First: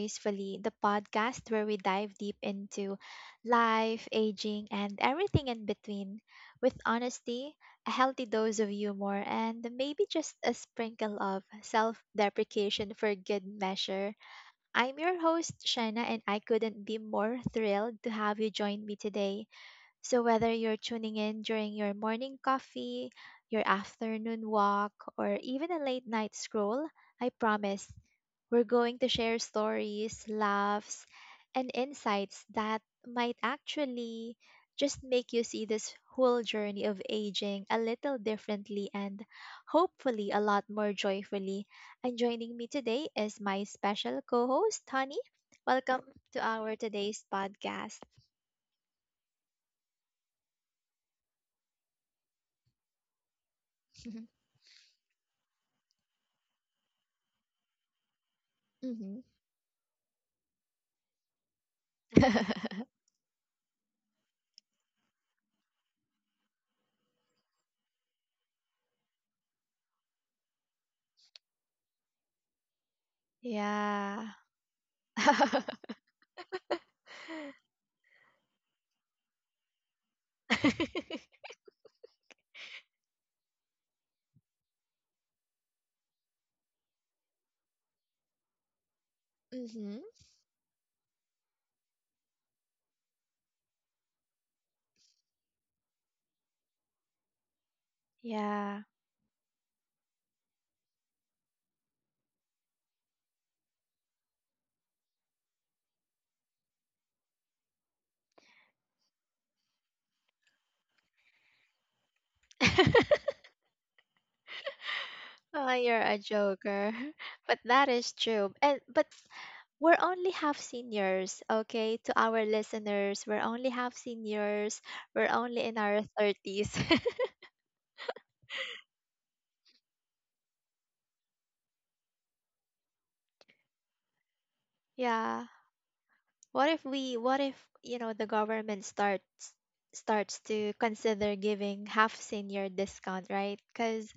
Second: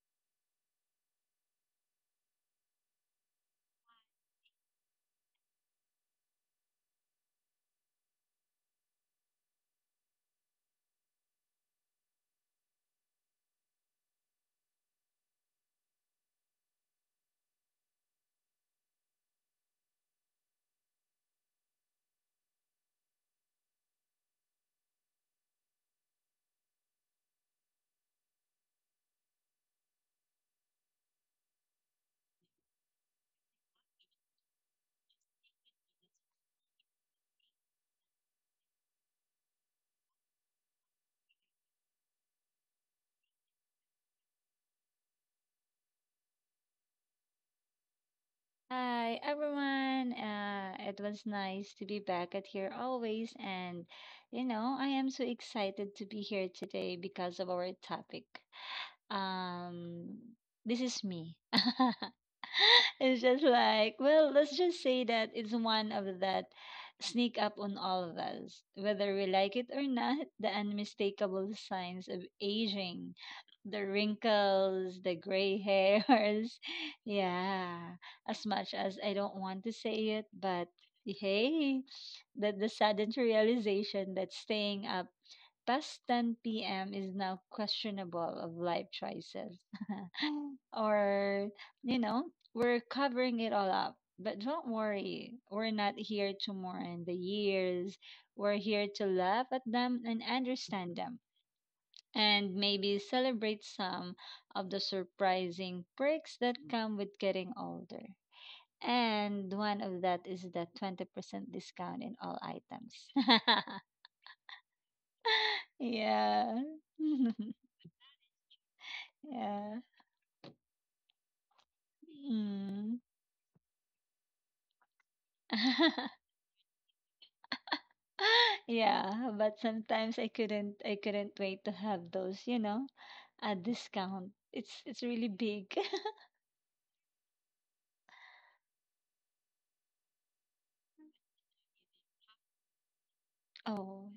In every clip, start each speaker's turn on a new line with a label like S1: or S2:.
S1: Gracefully, the podcast where we dive deep into life, aging, and everything in between with honesty, a healthy dose of humor, and maybe just a sprinkle of self deprecation for good measure. I'm your host, Shana, and I couldn't be more thrilled to have you join me today. So, whether you're tuning in during your morning coffee, your afternoon walk, or even a late night scroll, I promise we're going to share stories, laughs, and insights that might actually just make you see this whole journey of aging a little differently and hopefully a lot more joyfully. And joining me today is my special co host, Honey. Welcome to our today's podcast.
S2: Hi everyone. It was nice to be back at here always. You know, I am so excited to be here today because of our topic.
S1: Mhm.
S2: um this is me. It's just like, well, let's just say that it's one of that sneak up on all of us whether we like it or not, the unmistakable signs of aging, the
S1: Yeah.
S2: wrinkles, the gray hairs. Yeah, as much as I don't want to say it, but hey, that the sudden realization that staying up past 10 p.m. is now questionable of life choices.
S1: Mhm.
S2: or, you know, we're covering it all up. But don't worry, we're not here to mourn the years. We're
S1: Yeah.
S2: here to laugh at them and understand them, and maybe celebrate some of the surprising perks that come with getting older. And one of that is the 20% discount in all items.
S1: Oh, you're a
S2: Yeah.
S1: joker. But that is true. And but
S2: Yeah.
S1: we're only half seniors, okay? To our
S2: Mm.
S1: listeners, we're only half seniors. We're only in our 30s.
S2: Yeah, but sometimes I couldn't wait to have those, you know, at discount. It's really
S1: Yeah.
S2: big.
S1: What if, you know, the government starts to consider giving half senior discount, right?
S2: Oh.
S1: Cuz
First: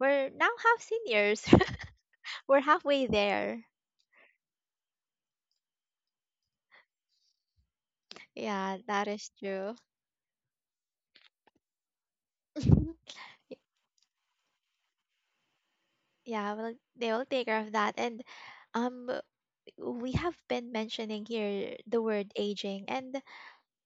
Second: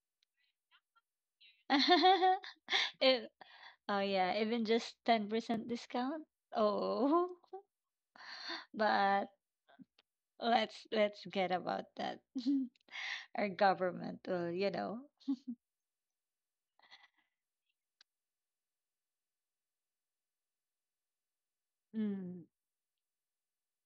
S1: we're now half seniors. We're halfway
S2: It,
S1: there.
S2: oh yeah, even just 10% discount. Oh.
S1: Yeah, that
S2: But
S1: is true.
S2: let's get about that. Our government will, you know.
S1: Yeah, well, they will take care of that. And um, we have been mentioning here the word
S2: Mm.
S1: aging, and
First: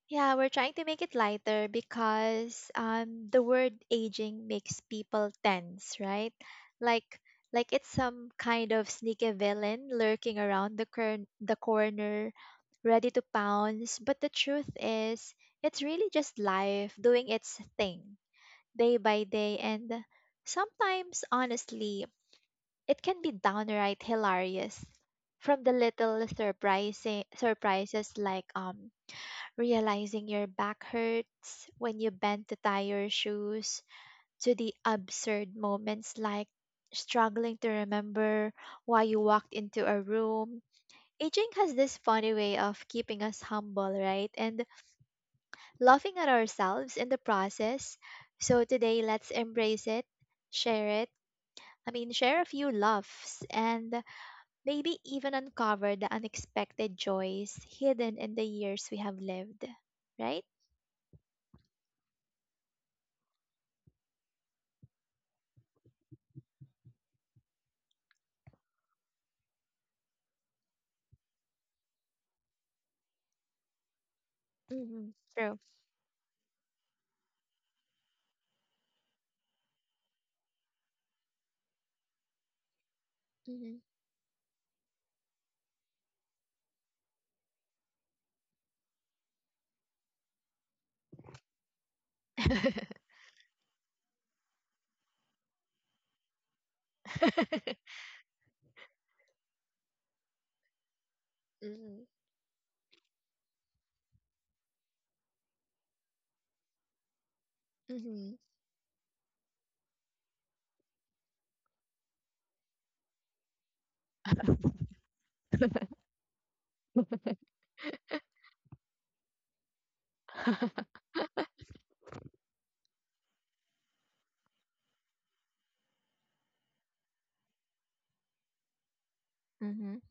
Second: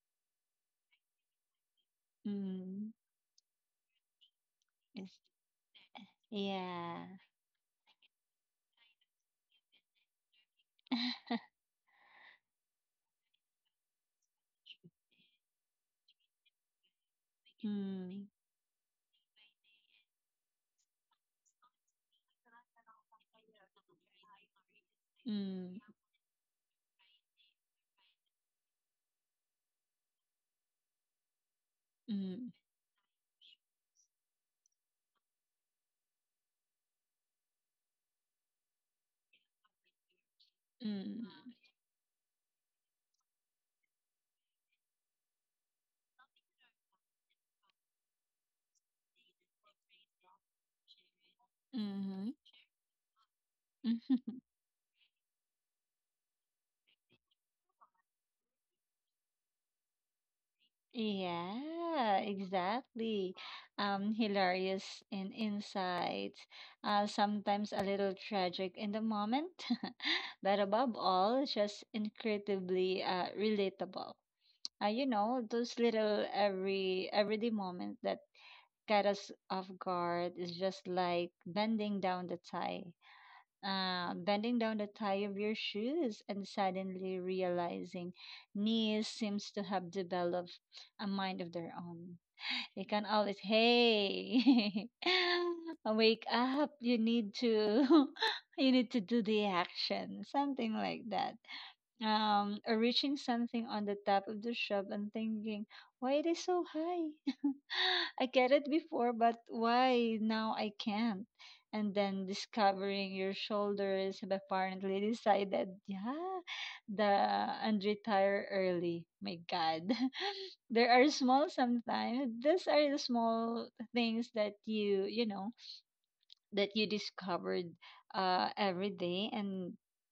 S1: yeah, we're trying to make it lighter because
S2: Mm.
S1: the word aging makes
S2: Yes.
S1: people tense, right?
S2: Yeah.
S1: Like, like it's some kind of sneaky villain lurking around the cur the corner, ready to pounce. But the truth is, it's really just life doing its thing,
S2: Mm,
S1: day by day, and sometimes, honestly, it can be downright hilarious. From the
S2: mm,
S1: little surprising surprises like realizing your back hurts when you bend
S2: mm,
S1: to tie your shoes to the absurd moments like struggling to remember why you walked into a room. Aging
S2: mm,
S1: has this funny way of keeping us humble, right? And laughing at ourselves in the process. So today, let's embrace it, share it.
S2: mm,
S1: Share a few laughs and
S2: mhm.
S1: maybe even uncover the unexpected joys hidden in the years we have lived, right?
S2: Yeah, exactly. Hilarious in insights, sometimes a little tragic in the moment, but above all, just incredibly relatable. You
S1: Mm-hmm.
S2: know,
S1: True.
S2: those little everyday moments that get us off guard is just like bending down the tie,
S1: Mm-hmm.
S2: bending down the tie of your shoes and suddenly realizing knees seems to have developed a mind of their own. You can always, hey, wake up. You need to, you need to do the action, something like that.
S1: Mm-hmm.
S2: Or reaching something on the top of the shop and thinking, why it is so high? I
S1: Mm-hmm.
S2: get it before, but why now I can't? And then discovering your shoulders have apparently decided, yeah, the and retire early. My God, there are small, sometimes these are the small things that you know that you discovered every day, and
S1: Mm-hmm.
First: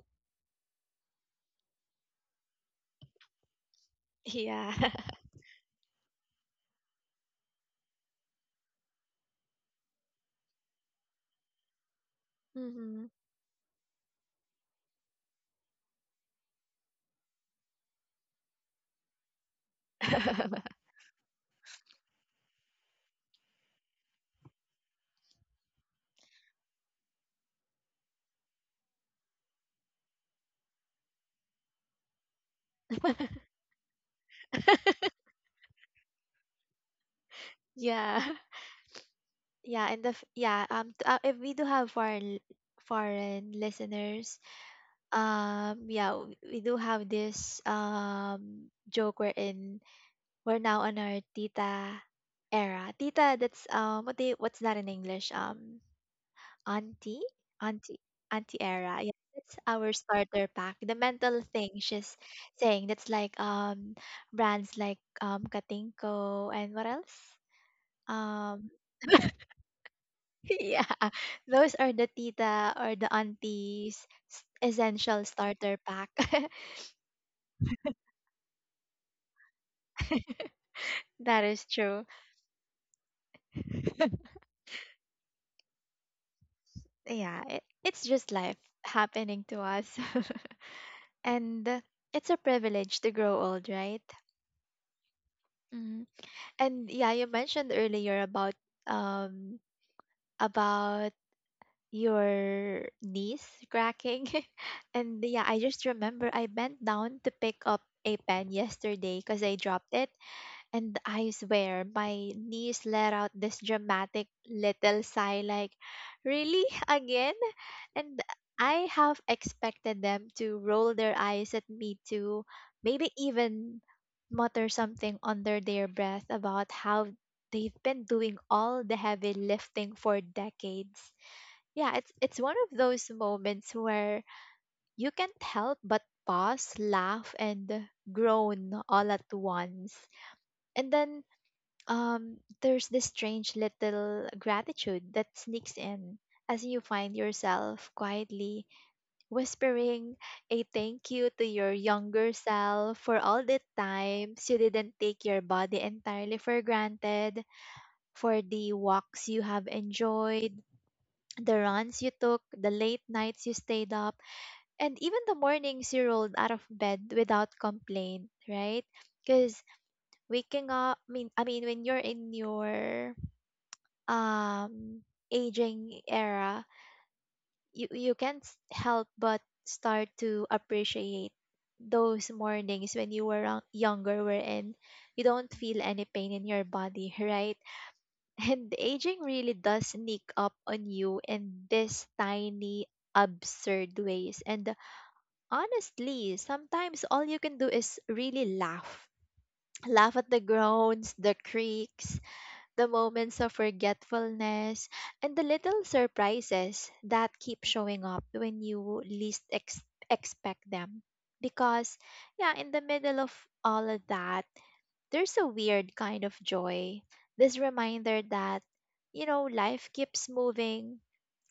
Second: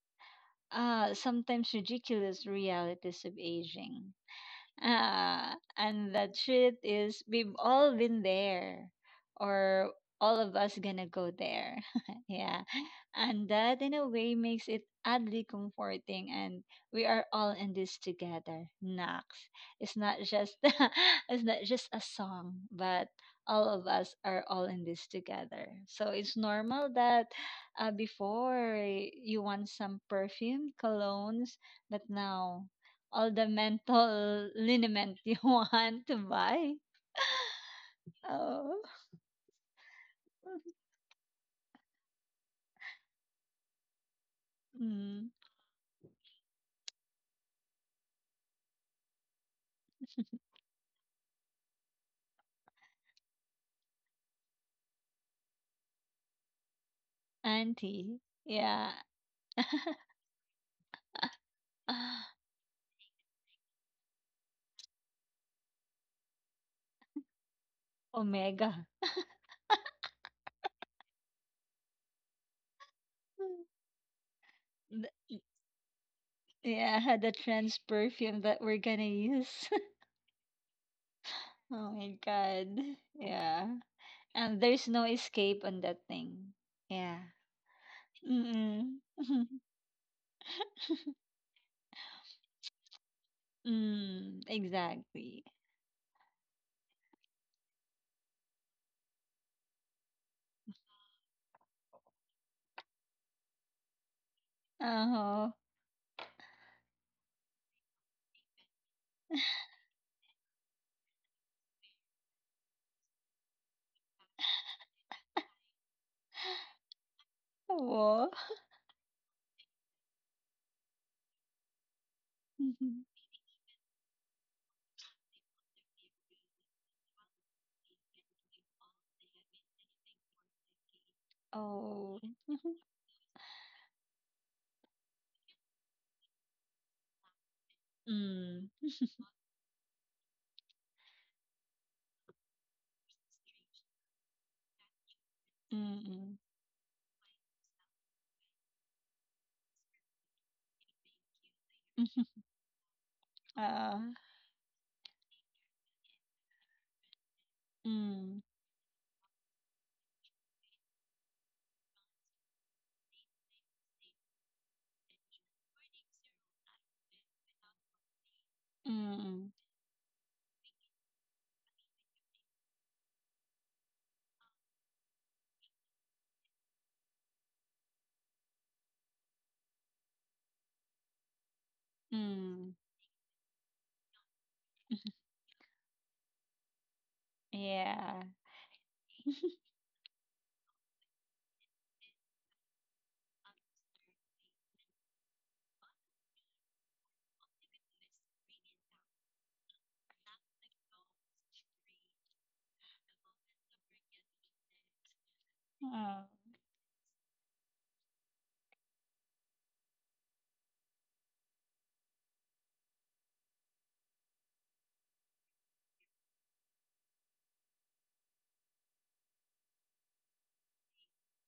S2: sometimes ridiculous realities of aging.
S1: Yeah.
S2: Ah, and that shit is, we've all been there, or all of us gonna go there. Yeah,
S1: Mm-hmm.
S2: and that in a way makes it oddly comforting, and we are all in this together. Nox, it's not just it's not just a song, but all of us are all in this together. So it's normal that before you want some perfume, colognes, but now all the mental liniment you want to buy.
S1: Yeah.
S2: Oh,
S1: Yeah, and the f- yeah, t- If we do have foreign listeners,
S2: mm,
S1: yeah, we do have this joke we're in. We're now on our tita era. Tita, that's what's that in English? Auntie, auntie,
S2: auntie.
S1: auntie
S2: Yeah.
S1: era. Yeah, that's our starter pack. The mental thing she's saying, that's like brands like Katinko and what else? um.
S2: Omega.
S1: Yeah, those are the tita or the auntie's essential
S2: The-
S1: starter pack.
S2: Yeah, the trans perfume that we're gonna use.
S1: That is
S2: Oh
S1: true.
S2: my god. Yeah. And there's no escape on that thing. Yeah.
S1: Yeah, it's just life
S2: Mm-mm.
S1: happening to us. And it's a privilege to grow old, right?
S2: Mm, exactly.
S1: Mm. And yeah, you mentioned earlier about um about your knees cracking. And yeah,
S2: Uh-huh.
S1: I just remember I bent down to pick up a pen yesterday because I dropped it. And I swear, my niece let out this dramatic little sigh, like, really? Again? And
S2: Wow.
S1: I have expected them to roll their eyes at me too, maybe even mutter something under their breath about how they've been doing all the heavy lifting for decades. Yeah, it's
S2: Oh.
S1: it's one of those moments where you can't help but pause, laugh, and
S2: Mm.
S1: groan all at once. And then there's this strange little gratitude that sneaks in
S2: Mm-mm.
S1: as you find yourself quietly whispering a thank you to your younger self for all the
S2: Uh.
S1: times you didn't take your body entirely for granted,
S2: Mm,
S1: for the walks you have enjoyed, the runs you took, the late nights you stayed up, and even the mornings you rolled out of bed without complaint, right?
S2: mm,
S1: Because waking up, when you're in your um aging era, you can't help but start to appreciate those
S2: mm.
S1: mornings when you were younger, wherein you don't feel any pain in your body, right?
S2: Yeah.
S1: And aging really does sneak up on you in this tiny absurd ways, and honestly sometimes all you can do is really laugh at the groans, the creaks, the moments of forgetfulness, and the little
S2: Oh,
S1: surprises that keep showing up when you least expect them. Because, yeah, in the middle of all of that, there's a weird kind of joy. This reminder that, you know, life keeps moving,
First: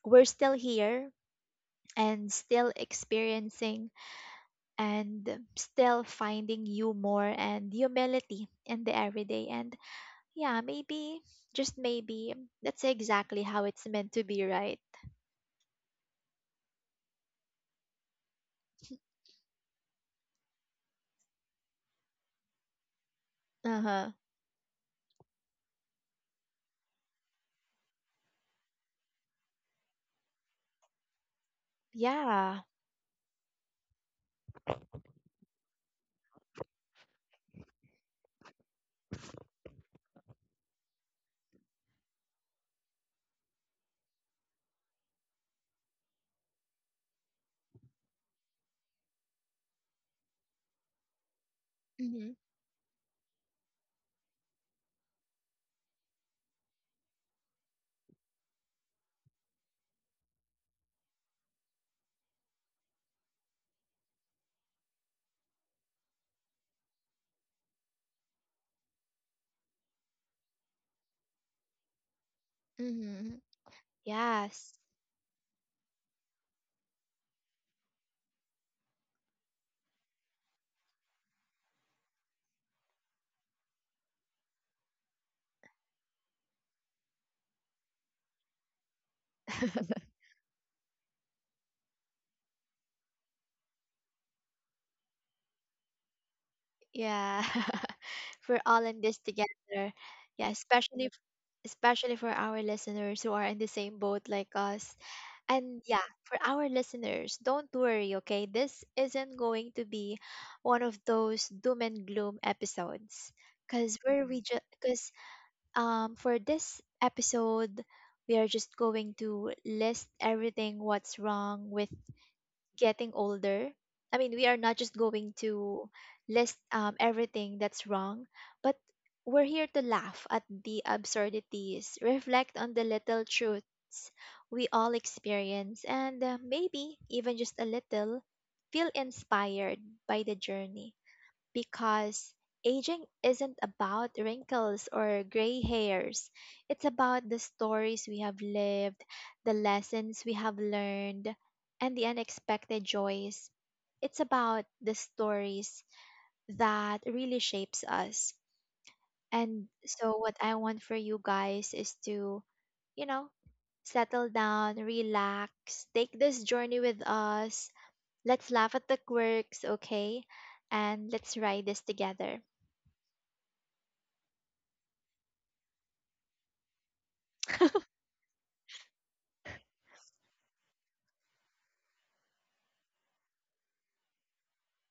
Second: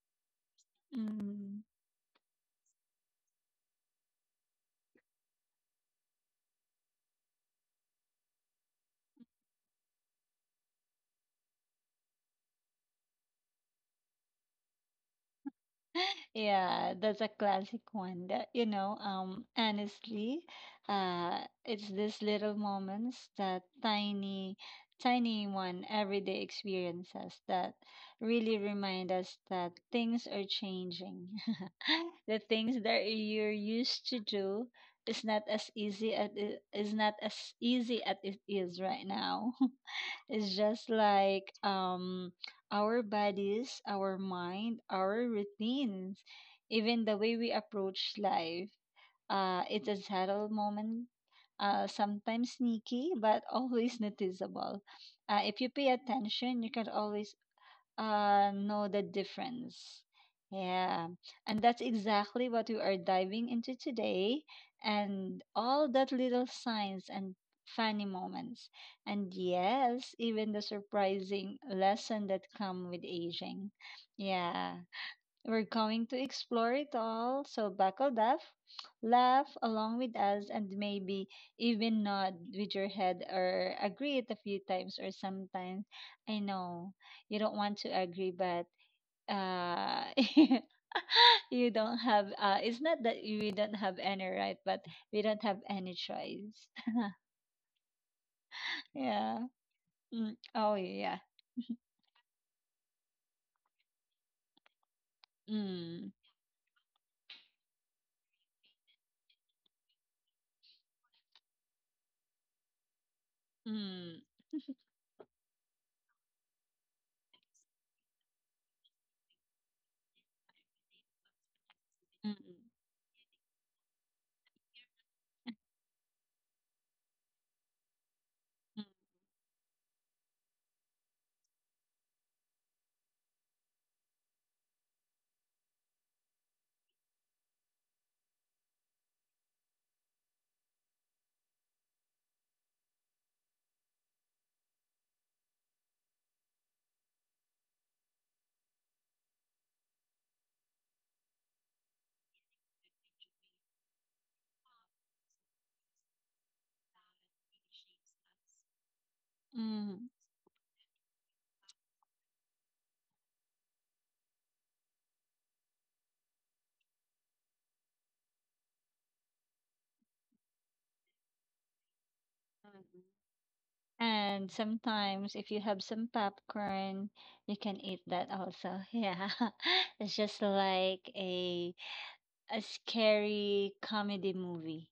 S1: we're still here
S2: mm.
S1: and still experiencing and still finding humor and humility in the everyday. And yeah, maybe, just maybe, that's exactly how it's meant to be, right?
S2: Yeah, that's a classic one that, you know, honestly, uh, it's these little moments, that
S1: Uh huh.
S2: tiny, tiny one everyday experiences that really remind us that things are changing. The
S1: Yeah.
S2: things that you're used to do is not as easy at it is not as easy as it is right now. It's just like our bodies, our mind, our routines, even the way we approach life. It's a subtle moment,
S1: Mm-hmm.
S2: sometimes sneaky, but always noticeable. If you pay attention, you can always know the difference. Yeah, and that's exactly what we are diving into today, and all that little signs and funny moments, and yes, even the surprising lesson that come with
S1: Mm-hmm.
S2: aging.
S1: Yes.
S2: Yeah, we're going to explore it all, so buckle up, laugh along with us, and maybe even nod with your head or agree it a few times or sometimes. I know you don't want to agree, but uh you don't have it's not that we don't have any right, but we don't have any choice.
S1: Yeah. We're all in this
S2: Yeah.
S1: together.
S2: Mm.
S1: Yeah,
S2: Oh yeah.
S1: especially for our listeners who are in the same boat like us. And yeah,
S2: Mm.
S1: for our listeners, don't worry, okay? This isn't going to be one of those doom and gloom episodes. Cause
S2: Mm.
S1: we're we just cause for this episode, we are just going to list everything what's wrong with
S2: Mm.
S1: getting older. I mean, we are not just going to list everything that's wrong, but
S2: Mm.
S1: we're here to laugh at the absurdities, reflect on the little truths we all experience, and maybe even just a little feel inspired by the journey, because aging isn't about wrinkles or gray hairs. It's about the stories we have lived, the lessons we have learned, and the unexpected joys. It's about the stories that really shapes us. And
S2: Mm.
S1: so what I want for you guys is to, you know, settle down, relax, take this journey with us. Let's laugh at the quirks, okay? And let's ride this together.
S2: Mm. Mm. And sometimes, if you have some popcorn, you can eat that also. Yeah, it's just like a scary comedy movie.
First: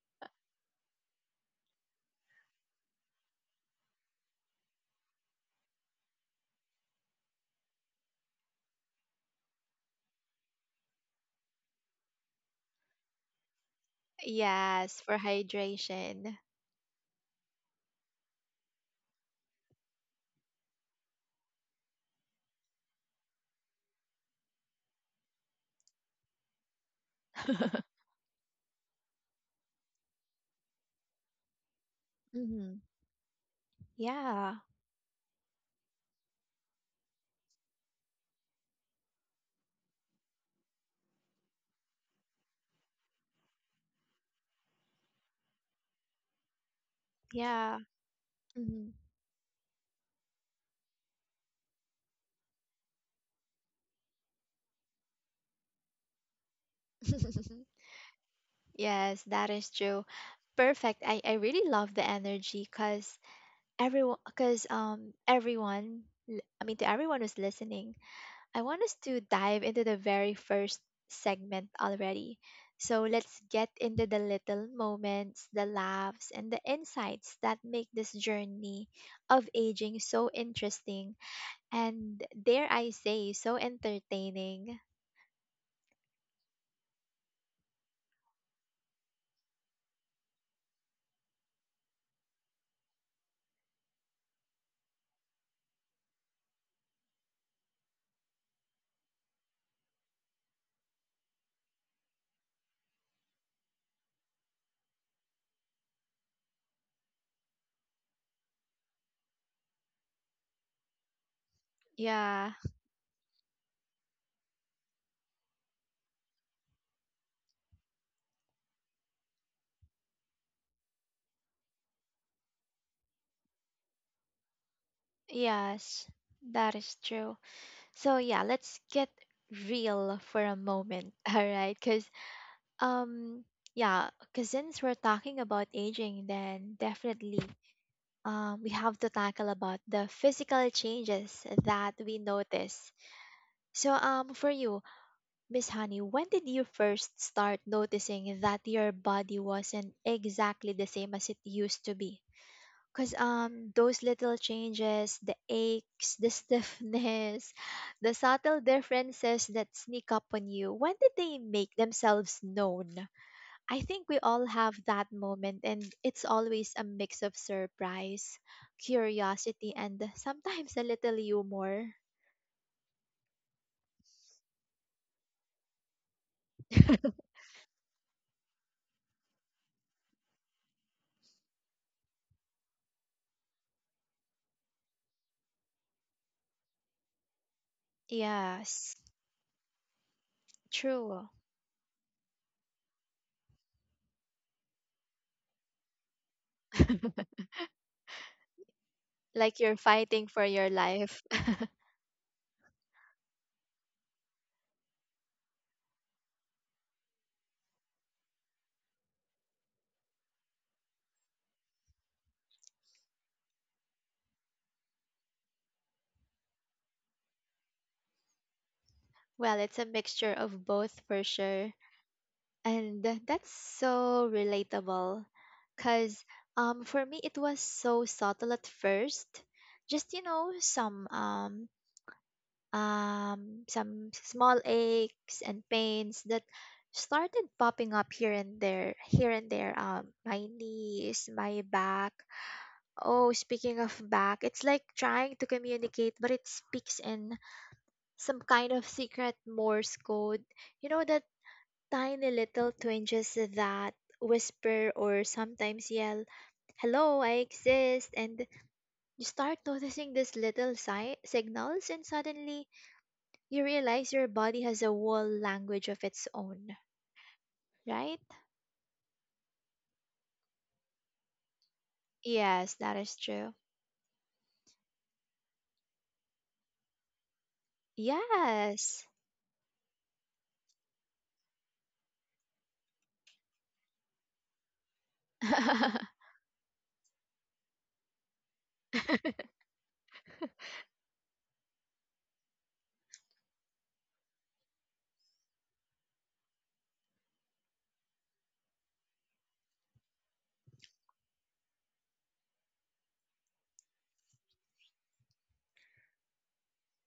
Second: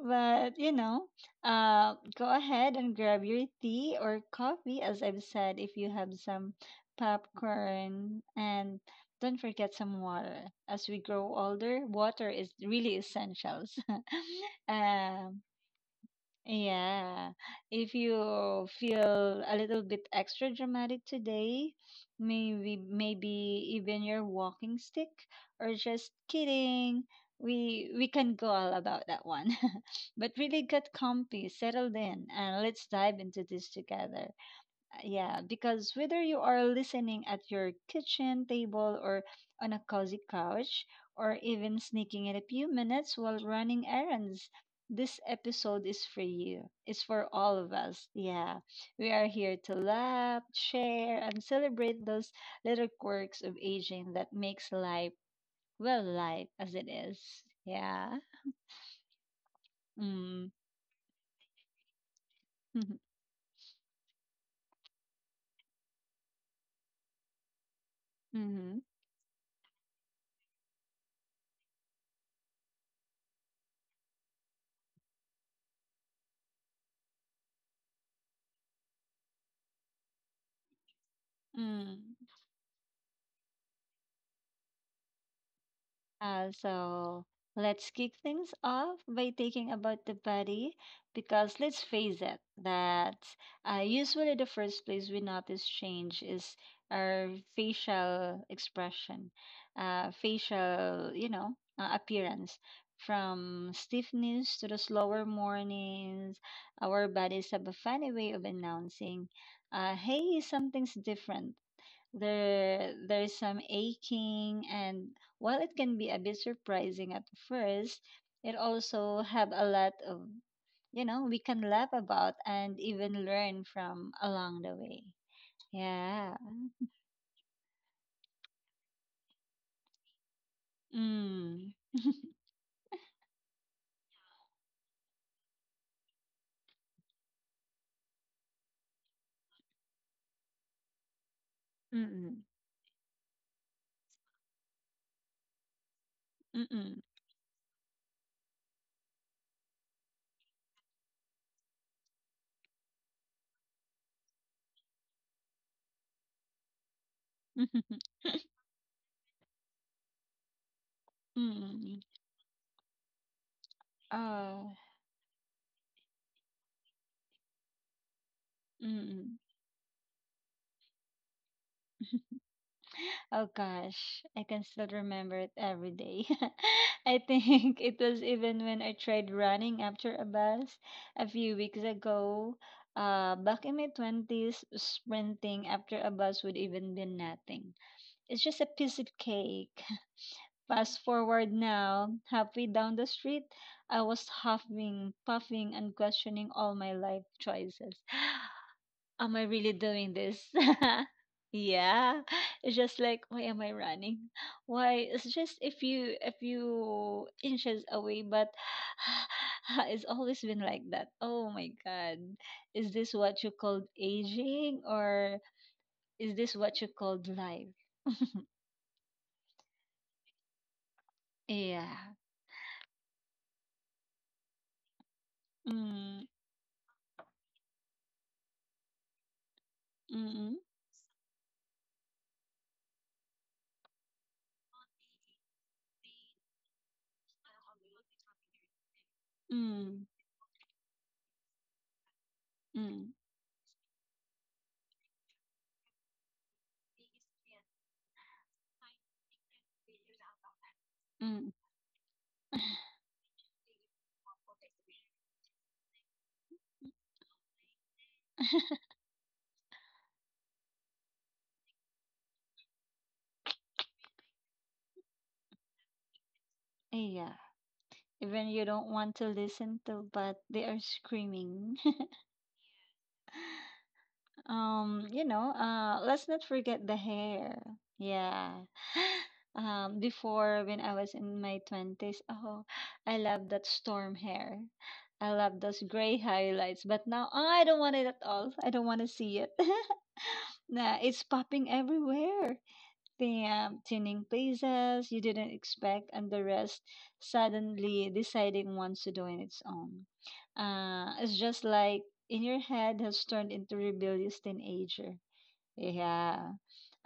S2: But you know, go ahead and grab your tea or coffee, as I've said, if you have some popcorn, and don't forget some water. As we grow older, water is really essentials.
S1: Yes, for
S2: um,
S1: hydration.
S2: Yeah. If you feel a little bit extra dramatic today, maybe even your walking stick, or just kidding. We we can go all about that one. But really get comfy, settled in, and
S1: Hmm.
S2: let's dive into this together.
S1: Yeah,
S2: Yeah, because whether you are listening at your kitchen table or on a cozy couch, or even sneaking in a few minutes while running errands, this episode is for you. It's for all of
S1: yeah.
S2: us. Yeah,
S1: Hmm.
S2: we are here to laugh, share, and celebrate those little quirks of aging that makes life, well, life as it is. Yeah.
S1: Yes, that is true.
S2: Mm.
S1: Perfect. I really love the energy because everyone, because I mean, to everyone who's listening,
S2: Mm-hmm.
S1: I
S2: Mm-hmm.
S1: want us to dive into the very first segment already. So let's get into the little moments, the laughs, and the insights that make this journey of aging so interesting
S2: Mm.
S1: and dare I say, so entertaining.
S2: So let's kick things off by taking about the body, because let's face it that usually the first place we notice change is our facial expression, facial, you know, appearance. From stiffness to the slower mornings, our bodies have a funny way of announcing, hey, something's different,
S1: Yeah,
S2: there's some aching, and while it can be a bit surprising at first, it also have a lot of, you know, we can laugh about and even learn from along the way.
S1: yes,
S2: Yeah.
S1: that is true. So yeah, let's get real for a moment, all
S2: Mm.
S1: right? Because um, yeah, because since we're talking about aging, then definitely we have to tackle about the physical changes that we
S2: Mm-mm.
S1: notice. So for you, Miss Honey, when did you
S2: Mm.
S1: first start noticing that your body wasn't exactly the same as it used to be? Because those little changes, the aches, the stiffness,
S2: Mm. Mm.
S1: the subtle differences that sneak up on you, when did they make
S2: Mm.
S1: themselves known? I think we all
S2: Oh.
S1: have that moment, and it's always a mix of surprise,
S2: Mm.
S1: curiosity, and sometimes a little humor.
S2: Oh gosh, I can still remember it every day. I think it was even when I tried running after a bus a few weeks ago. Back in my 20s, sprinting after a bus would even be nothing. It's just a piece
S1: Yes,
S2: of cake. Fast
S1: true.
S2: forward now, halfway down the street, I was huffing, puffing, and questioning all my life choices. Am I
S1: Like
S2: really
S1: you're
S2: doing
S1: fighting
S2: this?
S1: for your life.
S2: Yeah. It's just like, why am I running? Why it's just, if you inches away, but it's always been like that. Oh my god. Is this what you called aging or is this what you called life?
S1: Well, it's a mixture of both for sure.
S2: Yeah.
S1: And that's so relatable because
S2: Mm,
S1: for me, it was so subtle at first. Just, you know,
S2: mm,
S1: some small aches and pains that started popping up here and there.
S2: mm,
S1: My knees, my back.
S2: mm,
S1: Oh, speaking of back, it's like trying to communicate, but it speaks in some kind of secret Morse code. You know that
S2: mm.
S1: tiny little twinges that whisper or sometimes yell, hello, I exist. And you start noticing these little signals, and suddenly you realize your body has a whole language of its own,
S2: Yeah,
S1: right?
S2: even you don't want to listen to, but they are screaming.
S1: Yes, that is true.
S2: You know, let's not forget the hair. Yeah.
S1: Yes.
S2: Before when I was in my 20s, oh, I love that storm hair. I love those
S1: Uh
S2: gray highlights, but now, oh, I don't want it at all. I don't want to see it. Nah, it's popping everywhere. Damn, tuning places you didn't expect, and the rest suddenly deciding wants to do on its own. It's just like in your head has turned into rebellious teenager. Yeah.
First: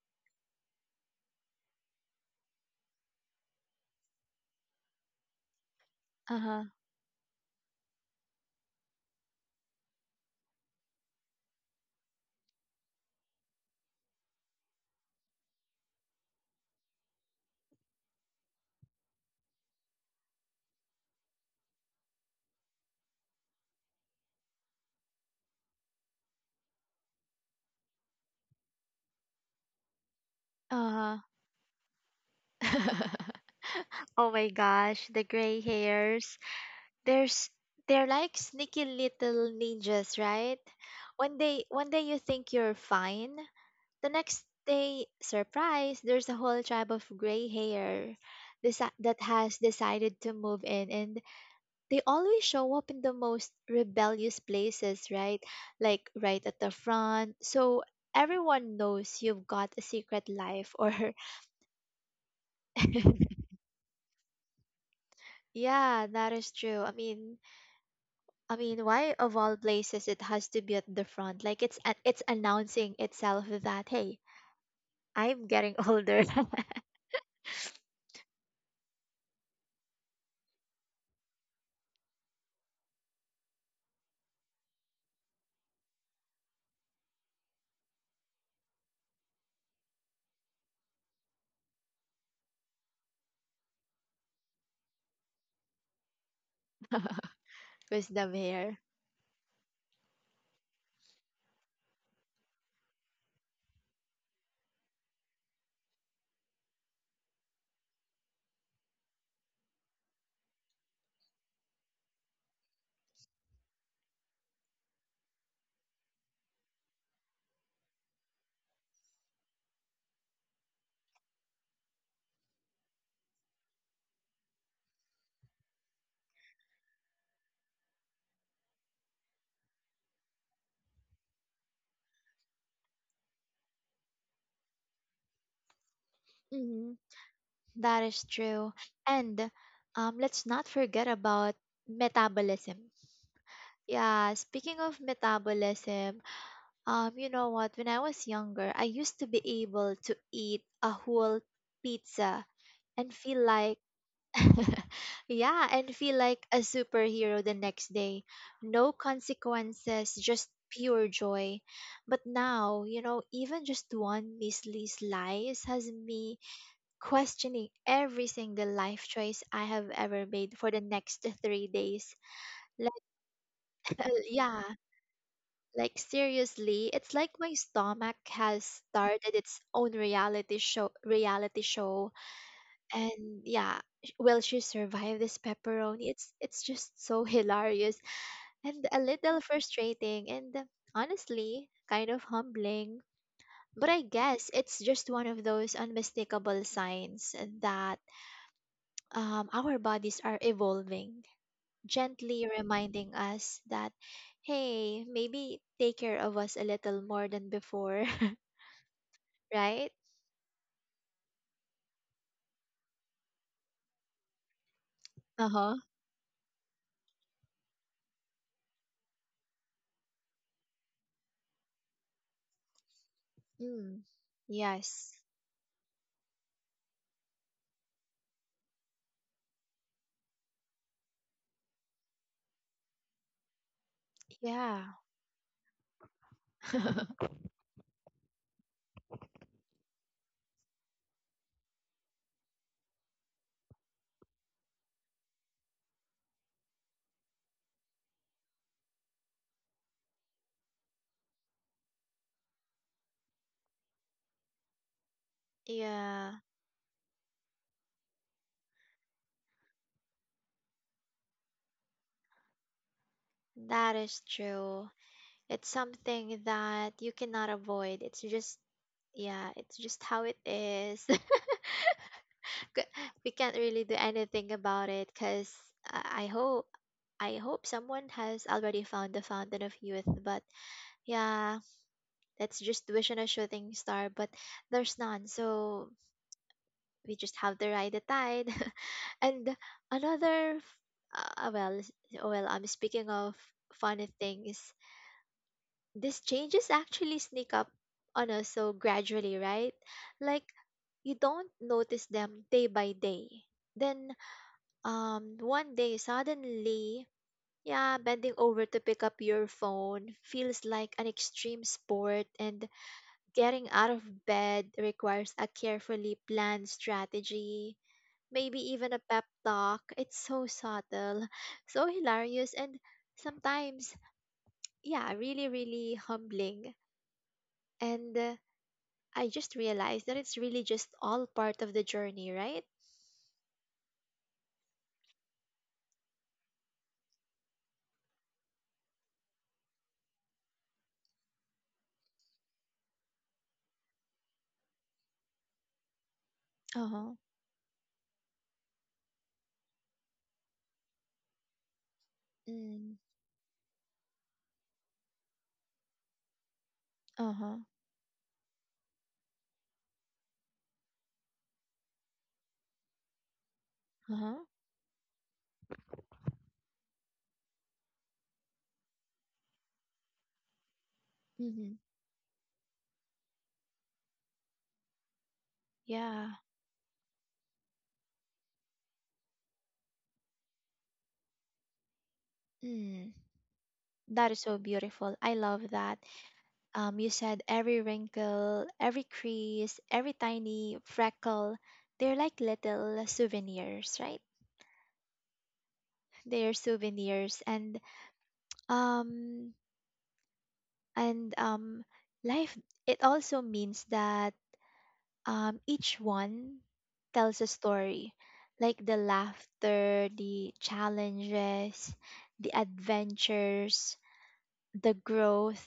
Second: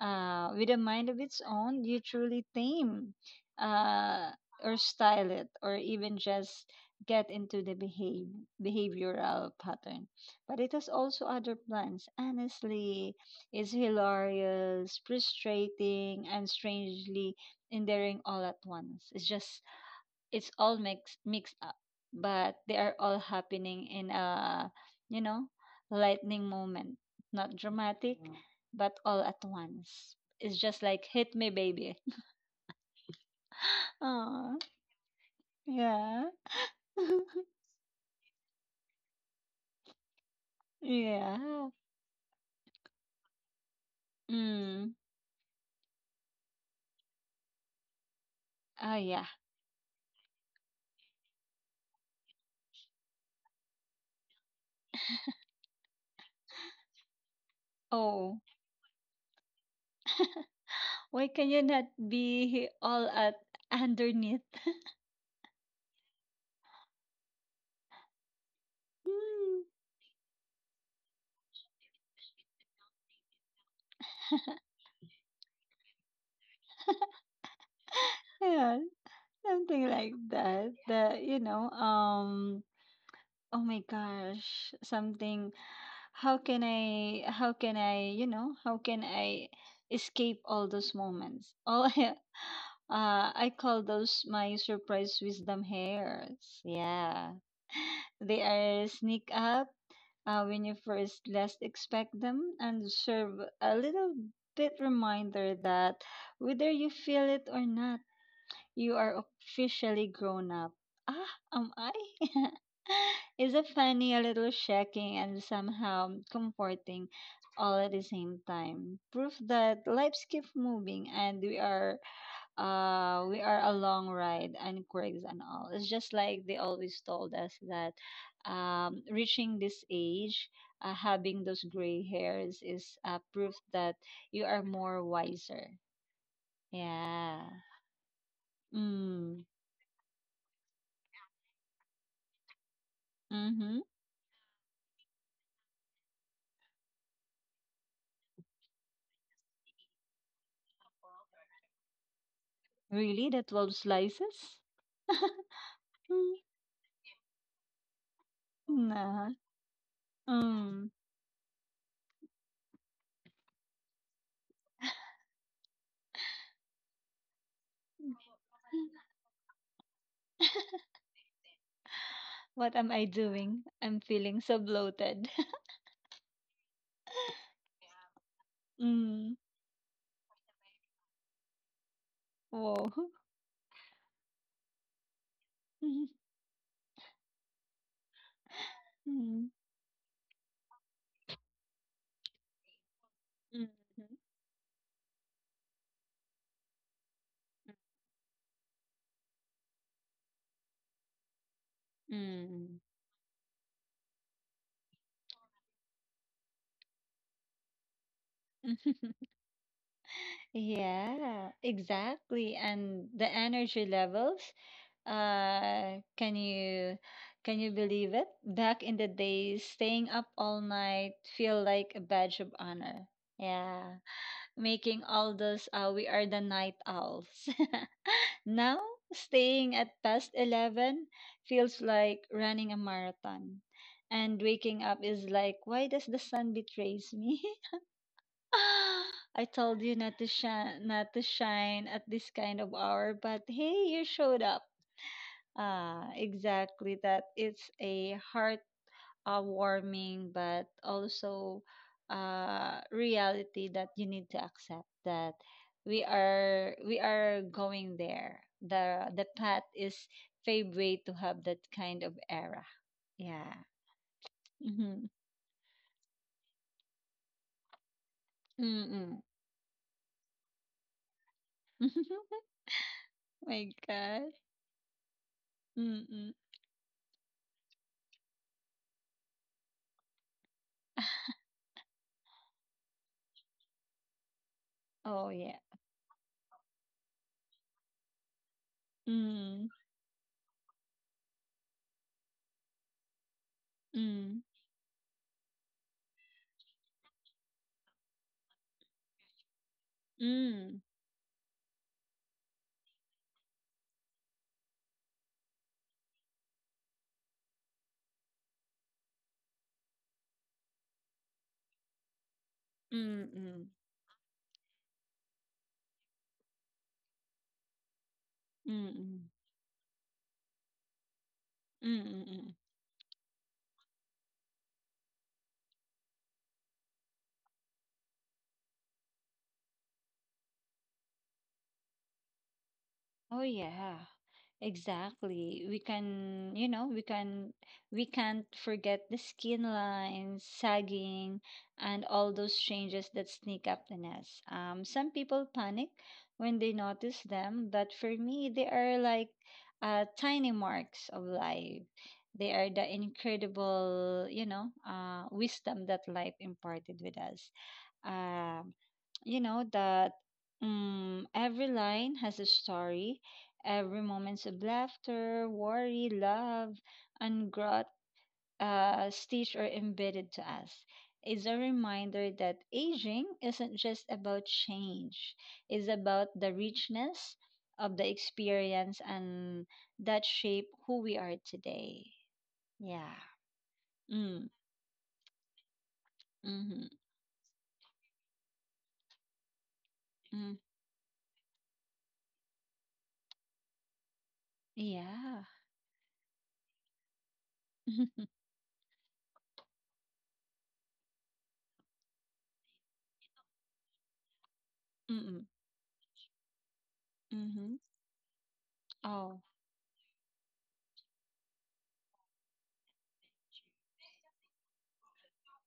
S2: With a mind of its own, you truly tame, uh, or style it, or even
S1: huh.
S2: just get into the behavioral pattern. But it has also other plans. Honestly, it's hilarious, frustrating, and strangely endearing all at once. It's just, it's all mixed up, but they are all happening in a, you know, lightning moment, not dramatic, Mm, but all at once. It's just
S1: Uh
S2: like
S1: huh.
S2: hit me, baby.
S1: Oh my
S2: Oh
S1: gosh, the gray
S2: yeah,
S1: hairs. There's They're like sneaky little ninjas, right?
S2: yeah.
S1: One day you think you're fine. The next
S2: Mm.
S1: day, surprise, there's a whole tribe of gray hair deci-
S2: Oh
S1: that
S2: yeah.
S1: has decided to move in, and they always show up in the most rebellious places, right? Like right at the front. So
S2: Oh,
S1: everyone knows you've got a secret life. Or
S2: why can you not be all at underneath?
S1: yeah, that is true. Why of all
S2: Hmm.
S1: places it has to be at the front? Like it's announcing itself that hey, I'm getting older.
S2: Yeah, something like that. The you know um Oh my gosh, something, how can I, you know, how can I escape all those moments? All I call those my surprise wisdom hairs. Yeah.
S1: Wisdom
S2: They
S1: here.
S2: are sneak up when you first least expect them and serve a little bit reminder that whether you feel it or not you are officially grown up. Ah, am I? Is it funny, a little shocking, and somehow comforting all at the same time? Proof that lives keep moving and we are a long ride and quirks and all. It's just like they always told us that reaching this age, having those gray hairs is proof that you are more wiser.
S1: Mhm.
S2: Yeah.
S1: That is true.
S2: Mm.
S1: And let's not forget about metabolism.
S2: Mm-hmm.
S1: Yeah, speaking of metabolism. You know what? When I was younger, I used to be able to eat a whole pizza and
S2: Really?
S1: feel
S2: The 12
S1: like,
S2: slices?
S1: yeah, and feel
S2: Mm.
S1: like a superhero the next day. No
S2: Nah.
S1: consequences, just
S2: Mm.
S1: pure joy. But now, you know, even just one measly slice has me questioning every single life choice I have ever made for the next 3 days.
S2: What am
S1: Like,
S2: I doing? I'm
S1: uh,
S2: feeling so
S1: yeah,
S2: bloated.
S1: Like seriously, it's like my stomach has started
S2: Mm.
S1: its own reality show.
S2: Whoa.
S1: And yeah, will she survive this pepperoni? It's just so hilarious and a little
S2: Mm.
S1: frustrating and honestly kind of humbling. But I
S2: Mhm.
S1: guess it's just one of those unmistakable signs that our bodies are evolving, gently
S2: Mm.
S1: reminding us that, hey, maybe take care of us a little more than before, right?
S2: Yeah, exactly. And the energy levels,
S1: Uh huh.
S2: uh, can you can you believe it? Back in the days, staying up all night feel like a badge of honor. Yeah.
S1: Mm.
S2: Making
S1: Yes.
S2: all those, we are the night owls. Now, staying at past 11 feels like running a marathon. And waking
S1: Yeah.
S2: up is like, why does the sun betrays me? I told you not to shine, not to shine at this kind of hour, but hey, you showed up. Ah, exactly that. It's a heart, warming, but also reality that you need to accept that
S1: Yeah,
S2: we are going there. The path is favorite to have that kind of era. Yeah.
S1: that is true.
S2: Mm-hmm.
S1: It's something that you cannot avoid. It's just,
S2: Mm-mm.
S1: yeah, it's just how it is. C- We can't
S2: My
S1: really do
S2: God.
S1: anything about it because I
S2: Mm-mm.
S1: hope I hope someone has already found the fountain of youth. But yeah, that's just wishing a shooting star, but there's
S2: Oh
S1: none.
S2: yeah.
S1: So we just have to ride the tide. And
S2: Mm.
S1: another, f- well, s- well, I'm speaking of funny
S2: Mm.
S1: things. These changes actually sneak up on us so gradually, right? Like
S2: Mm.
S1: you don't notice them day by day. Then one day suddenly, yeah, bending over to pick up your phone feels like an extreme sport. And
S2: Mm. Mm.
S1: getting out of bed requires a carefully planned strategy, maybe
S2: Mm.
S1: even a
S2: Mm.
S1: pep talk. It's so subtle, so
S2: Mm. Mm.
S1: hilarious, and sometimes, yeah, really humbling. And I just realized that it's really just all part of the journey, right?
S2: Oh yeah, exactly. We can, you know, we can, We can't forget the skin lines, sagging, and all those changes that sneak up the nest. Some people panic when they
S1: Uh huh.
S2: notice them, but for me, they are like tiny marks of life. They are the
S1: Mm.
S2: incredible, wisdom that life imparted with
S1: Uh
S2: us.
S1: huh.
S2: um, you know that every line has a story, every
S1: Uh huh.
S2: moment of laughter, worry, love, and growth, stitched or embedded to us, is a
S1: Mm-hmm.
S2: reminder that aging isn't just about change. It's about
S1: Yeah.
S2: the richness of the experience, and that shape who we are today.
S1: Mm.
S2: yeah
S1: That is
S2: mm,
S1: so beautiful. I love that.
S2: mm-hmm,
S1: You said every wrinkle, every crease, every
S2: mm,
S1: tiny freckle, they're like little souvenirs, right?
S2: yeah
S1: They're souvenirs and um and um life, it also means that
S2: mm-hmm,
S1: each one tells a
S2: mm-hmm.
S1: story. Like the
S2: Oh.
S1: laughter, the challenges, the adventures, the growth.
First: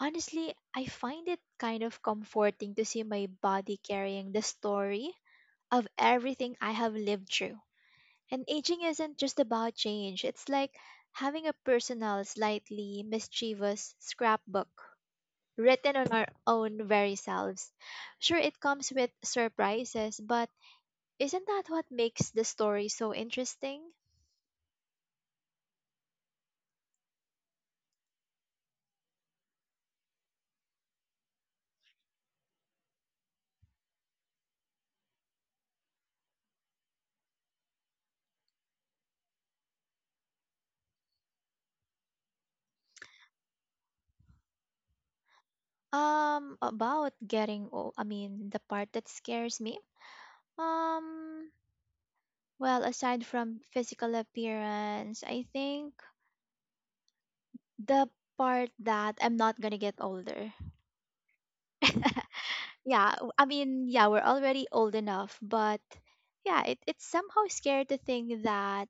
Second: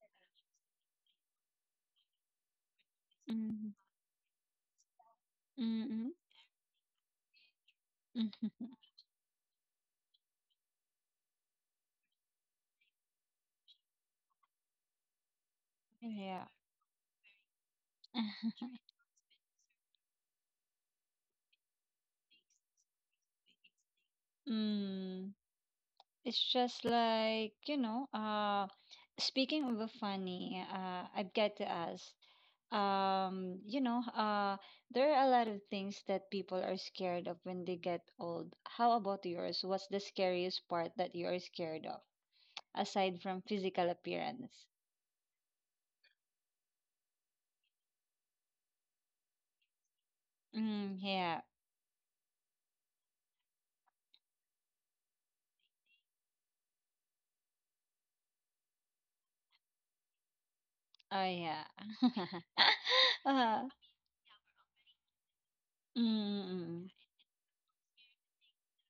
S1: Honestly, I find it kind of comforting to see my
S2: Mhm.
S1: body carrying the story
S2: Mm.
S1: of everything I have lived through. And aging isn't just about change, it's like having a personal, slightly mischievous scrapbook written on our
S2: Yeah.
S1: own very selves. Sure, it comes with surprises, but isn't that what makes the story so interesting?
S2: Mm. It's just like, speaking of the funny, I've got to ask. Um, you know, uh, there are a lot of things that people are scared of when they get old. How about yours? What's the scariest part that you are scared of, aside from physical appearance?
S1: About getting old, I mean, the part that scares me.
S2: Mm, yeah.
S1: Um, Well, aside from physical appearance, I think the part that I'm not gonna get older.
S2: Oh, yeah.
S1: Yeah, I
S2: uh,
S1: mean, yeah, we're already old enough, but yeah, it,
S2: mm,
S1: it's somehow scary to think that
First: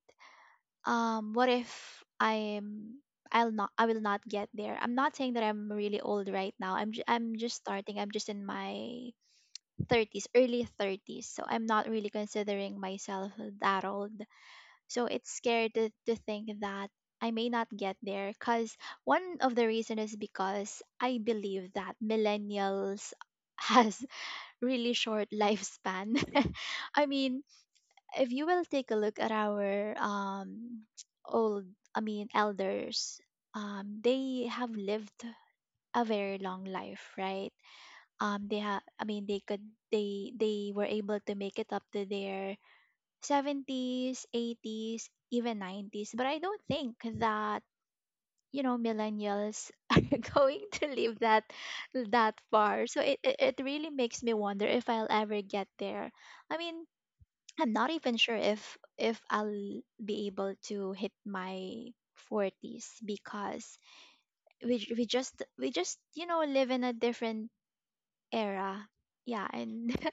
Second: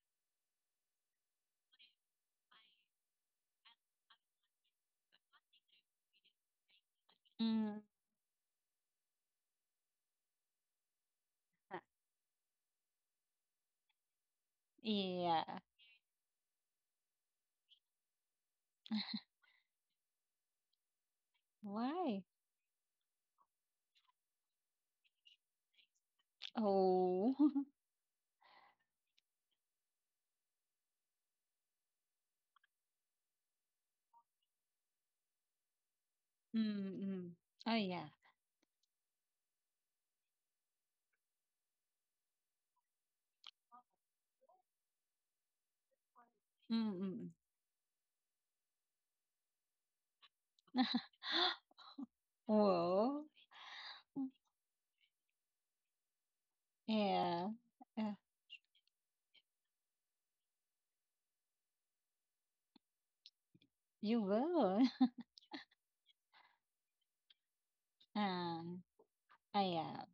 S1: what if I'm I will not get there. I'm not saying that I'm really old right now. I'm
S2: mm,
S1: just
S2: mm,
S1: starting. I'm just in my 30s, early 30s. So I'm not really considering myself that old. So it's
S2: yeah.
S1: scary to think that I may not get there because one of the reason is because I believe that
S2: Why?
S1: millennials has really short lifespan. I
S2: Oh.
S1: mean, if you will take a look at our old, I mean elders, they have lived a very long life,
S2: Mm-mm.
S1: right?
S2: Oh, yeah.
S1: Um, they have, I mean they could they were able to make it up to their 70s, 80s, even 90s. But I don't think
S2: Mm-mm.
S1: that, you know, millennials are going to live that far. So it,
S2: Well,
S1: it, it really makes me wonder if I'll ever get there. I mean,
S2: yeah.
S1: I'm not
S2: Uh,
S1: even sure if I'll be able to hit my 40s because
S2: you will.
S1: we just, you know, live in a different
S2: Um,
S1: era. Yeah,
S2: I
S1: and
S2: yeah,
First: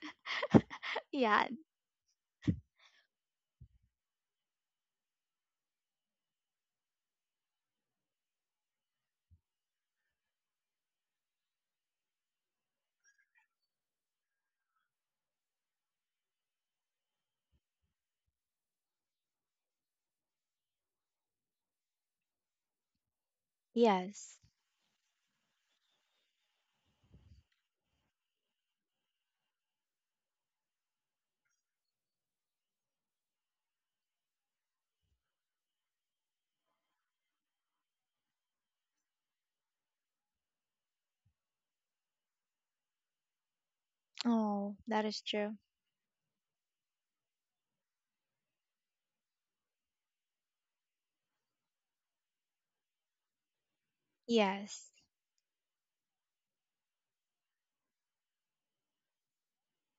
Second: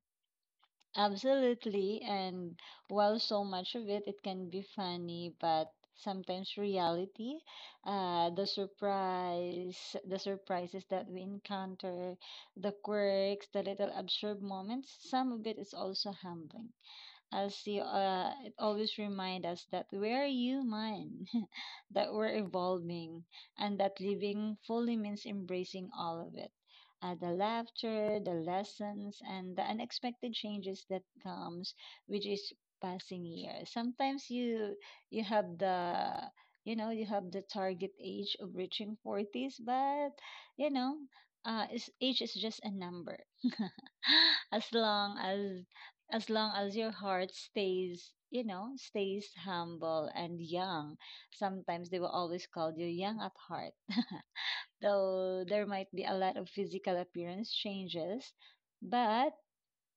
S1: yeah,
S2: absolutely. And while so much of it, it can be funny, but sometimes reality, the surprise, the surprises that we encounter, the quirks, the little absurd moments, some of it is also humbling. As you It always remind us that we're human, that we're evolving, and that
S1: yes.
S2: living fully means embracing all of it. The laughter, the lessons, and the unexpected changes that comes, which is passing years. Sometimes you have the you have the target age of reaching 40s, but you know age is just a number. as
S1: Oh, that
S2: long
S1: is true.
S2: as as long as your heart stays, stays humble and young, sometimes they will always call you young at heart.
S1: Yes,
S2: Though there might be a lot of physical appearance changes, but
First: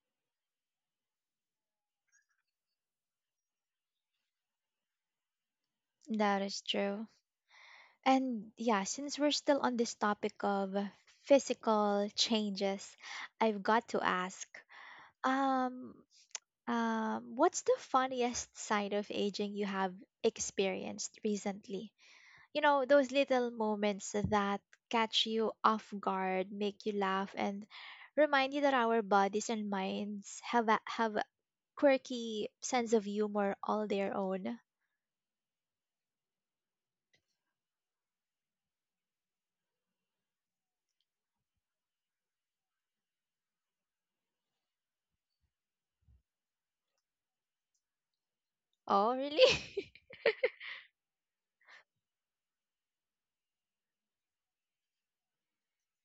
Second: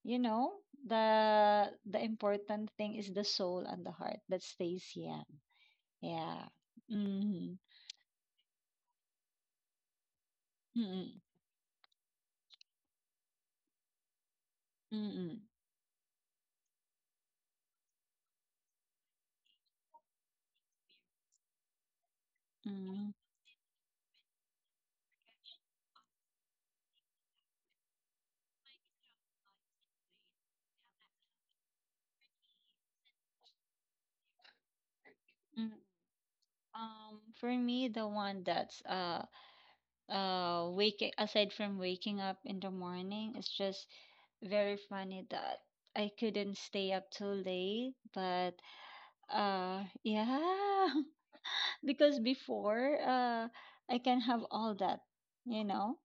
S2: you know the important thing is the soul and the heart that stays young.
S1: that
S2: yeah
S1: is true.
S2: mm-hmm.
S1: And yeah, since we're still on this topic of
S2: Mm-hmm.
S1: physical changes, I've got to ask,
S2: Mm-hmm.
S1: um, what's the funniest side of aging you have experienced recently? You know,
S2: Mm-hmm.
S1: those little moments that catch you off guard, make you laugh, and remind you that our bodies and minds have a quirky sense of humor all their own.
S2: Mm, for me, the one that's waking aside from waking up in the morning, it's just very funny that I couldn't stay up too late. But
S1: Oh, really?
S2: Yeah, because before, I can have all that, you know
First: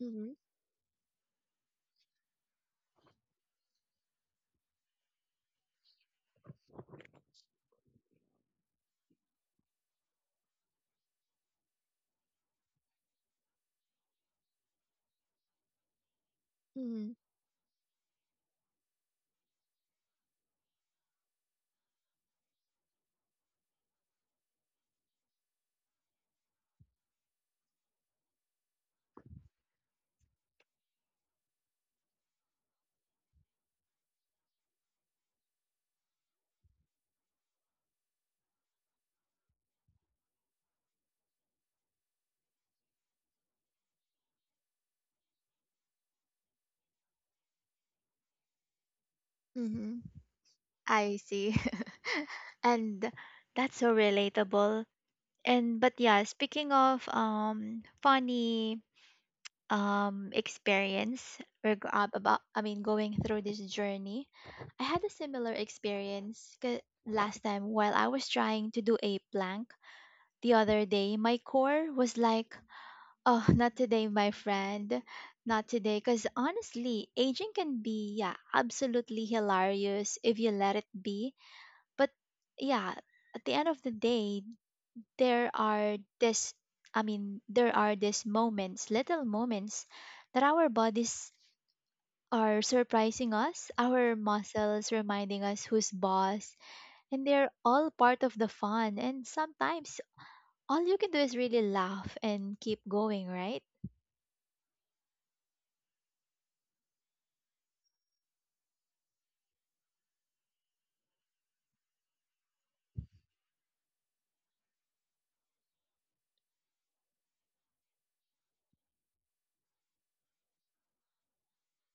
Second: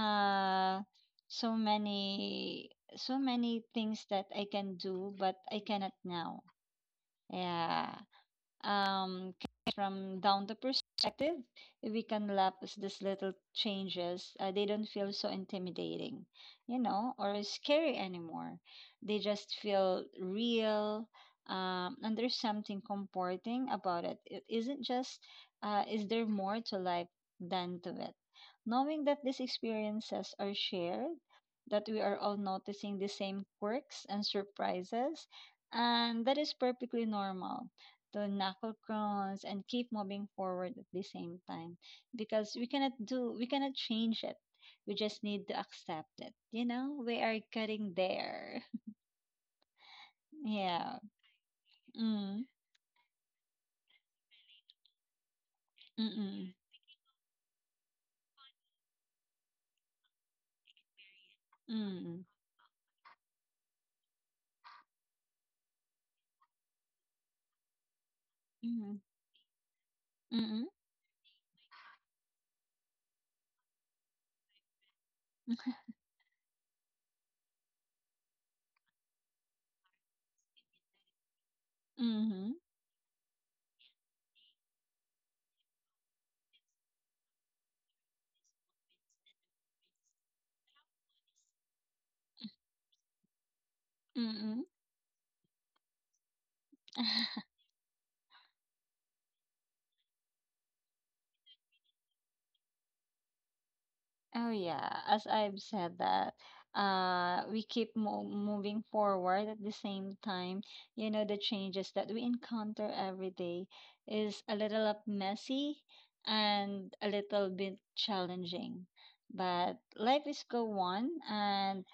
S2: so many things that I can do, but I cannot now. yeah um, from down the perspective, we can lapse these little changes. They don't feel so intimidating, you
S1: Mm-hmm.
S2: know, or scary anymore. They just feel real. And There's something comforting about it. It isn't just, is there more to life than to it? Knowing that these experiences are shared, that we are all noticing the same quirks and surprises, and that is perfectly normal to knuckle crowns and keep moving forward at the same time, because we cannot change it. We just need to accept it, you know, we are getting there.
S1: Mm-hmm.
S2: yeah
S1: I see.
S2: mm
S1: And that's so relatable. And but yeah,
S2: mm
S1: speaking of funny experience,
S2: mm
S1: about, I mean going through this journey, I had a similar experience last time while I was trying to
S2: mm
S1: do a plank the
S2: mm
S1: other day. My core was like, "Oh, not today, my friend. Not today." Cuz honestly, aging can be, yeah, absolutely hilarious if you let it be,
S2: mm
S1: but
S2: mm
S1: yeah, at the end of the day, there are this, I mean there are these moments, little moments, that our bodies are surprising us, our
S2: mm
S1: muscles reminding us who's boss, and they're all part of the fun. And sometimes all you can do is really laugh and keep going, right?
S2: Oh yeah, as I've said that, we keep moving forward at the same time. You know, the changes that we encounter every day is a little up messy and a little bit challenging. But life is go on, and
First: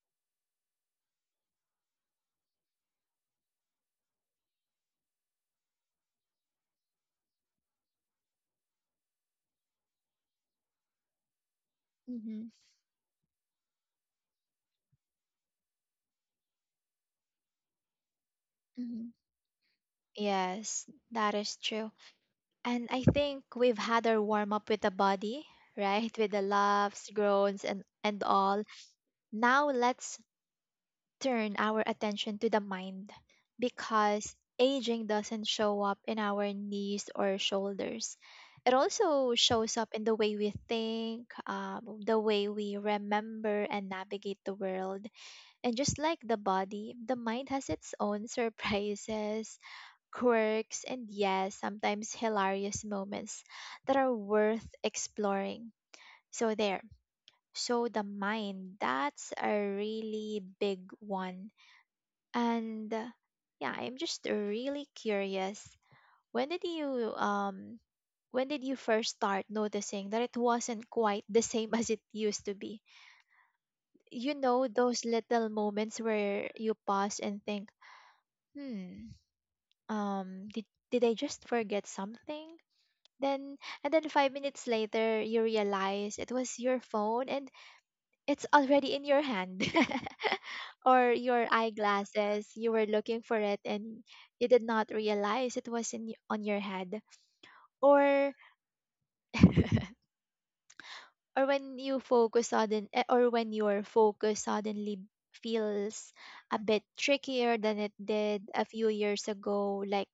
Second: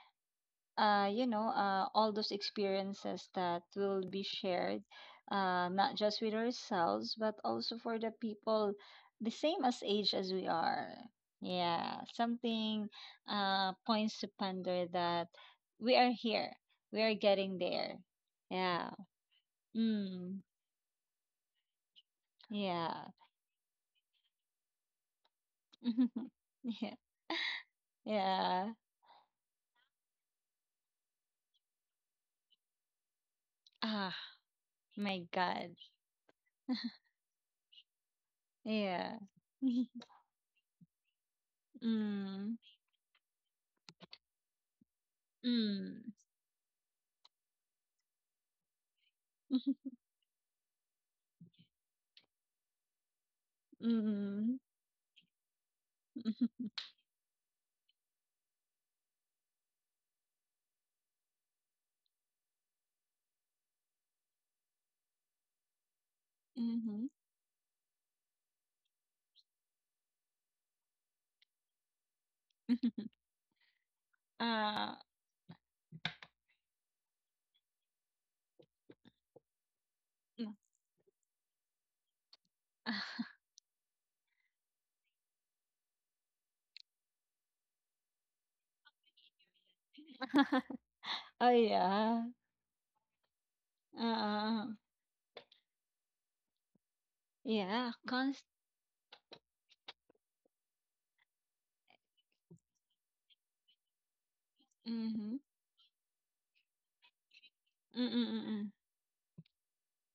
S2: all those experiences that will be shared, not just with ourselves, but also for the people the same as age as we are. Yeah,
S1: Mm-hmm.
S2: something points to ponder that we are here, we are getting there. Yeah.
S1: Mm-hmm.
S2: Mm,
S1: Yes, that is true. And
S2: yeah.
S1: I think we've had our warm up with the body, right? With the
S2: yeah.
S1: laughs, groans, and all.
S2: Yeah.
S1: Now let's turn our attention to the mind
S2: Ah,
S1: because aging
S2: my
S1: doesn't
S2: God.
S1: show up in our knees or shoulders. It
S2: Yeah.
S1: also shows
S2: mm,
S1: up in the way we think, the way we remember and navigate the world. And just
S2: mm,
S1: like the body, the mind has its own surprises, quirks, and yes, sometimes hilarious moments that are
S2: mm,
S1: worth exploring. So, the mind, that's a really big one. And yeah, I'm just really curious. When did
S2: mm-hmm.
S1: you first start noticing that it wasn't quite the same as it used to be? You know
S2: Uh,
S1: those little moments where you pause and think, "Hmm,
S2: mm.
S1: did I just forget something?" Then 5 minutes later you realize it was your phone and it's already in your hand. Or
S2: Oh,
S1: your
S2: yeah.
S1: eyeglasses, you were looking for it and you did
S2: Uh,
S1: not realize it was on your head.
S2: yeah.
S1: Or
S2: Const
S1: or when your focus suddenly
S2: mm-hmm.
S1: feels a bit trickier than it did a
S2: Mm-mm-mm.
S1: few years ago, like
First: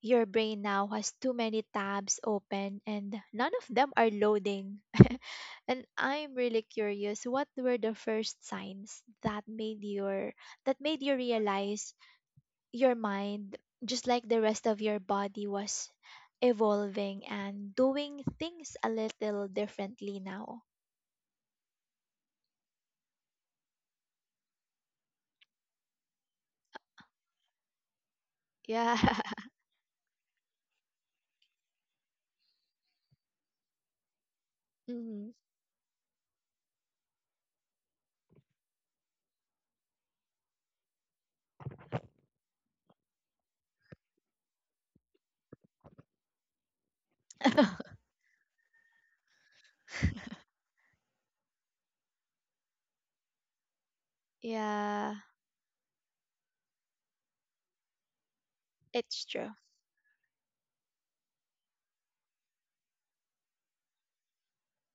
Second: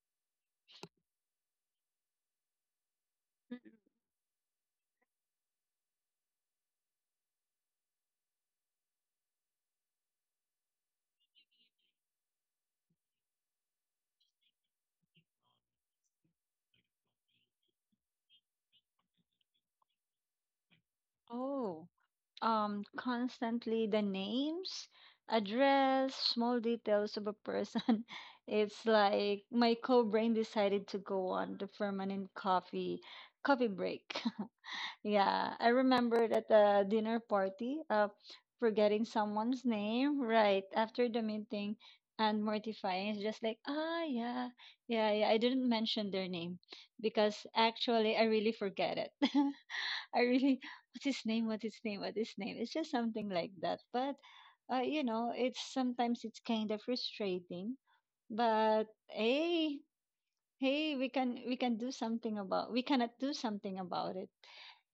S1: your brain now has too many tabs open and none of
S2: Mm.
S1: them are loading. And I'm really curious, what were the first signs that made your that made you realize your mind, just like the rest of your body, was evolving and doing things a little differently now.
S2: Oh, constantly the names, address, small details of a person. It's
S1: Yeah.
S2: like my co-brain decided to go on the permanent coffee break.
S1: Mhm.
S2: Yeah, I remembered at the dinner party, forgetting someone's name right after the meeting and mortifying. It's just like, ah, yeah, I didn't mention their name because actually I really forget it. I really, what's his name? What's his name? What's his name? It's just something like that. But, you
S1: Yeah,
S2: know, it's sometimes it's kind of frustrating. But
S1: it's true.
S2: hey, hey, we can do something about, we cannot do something about it.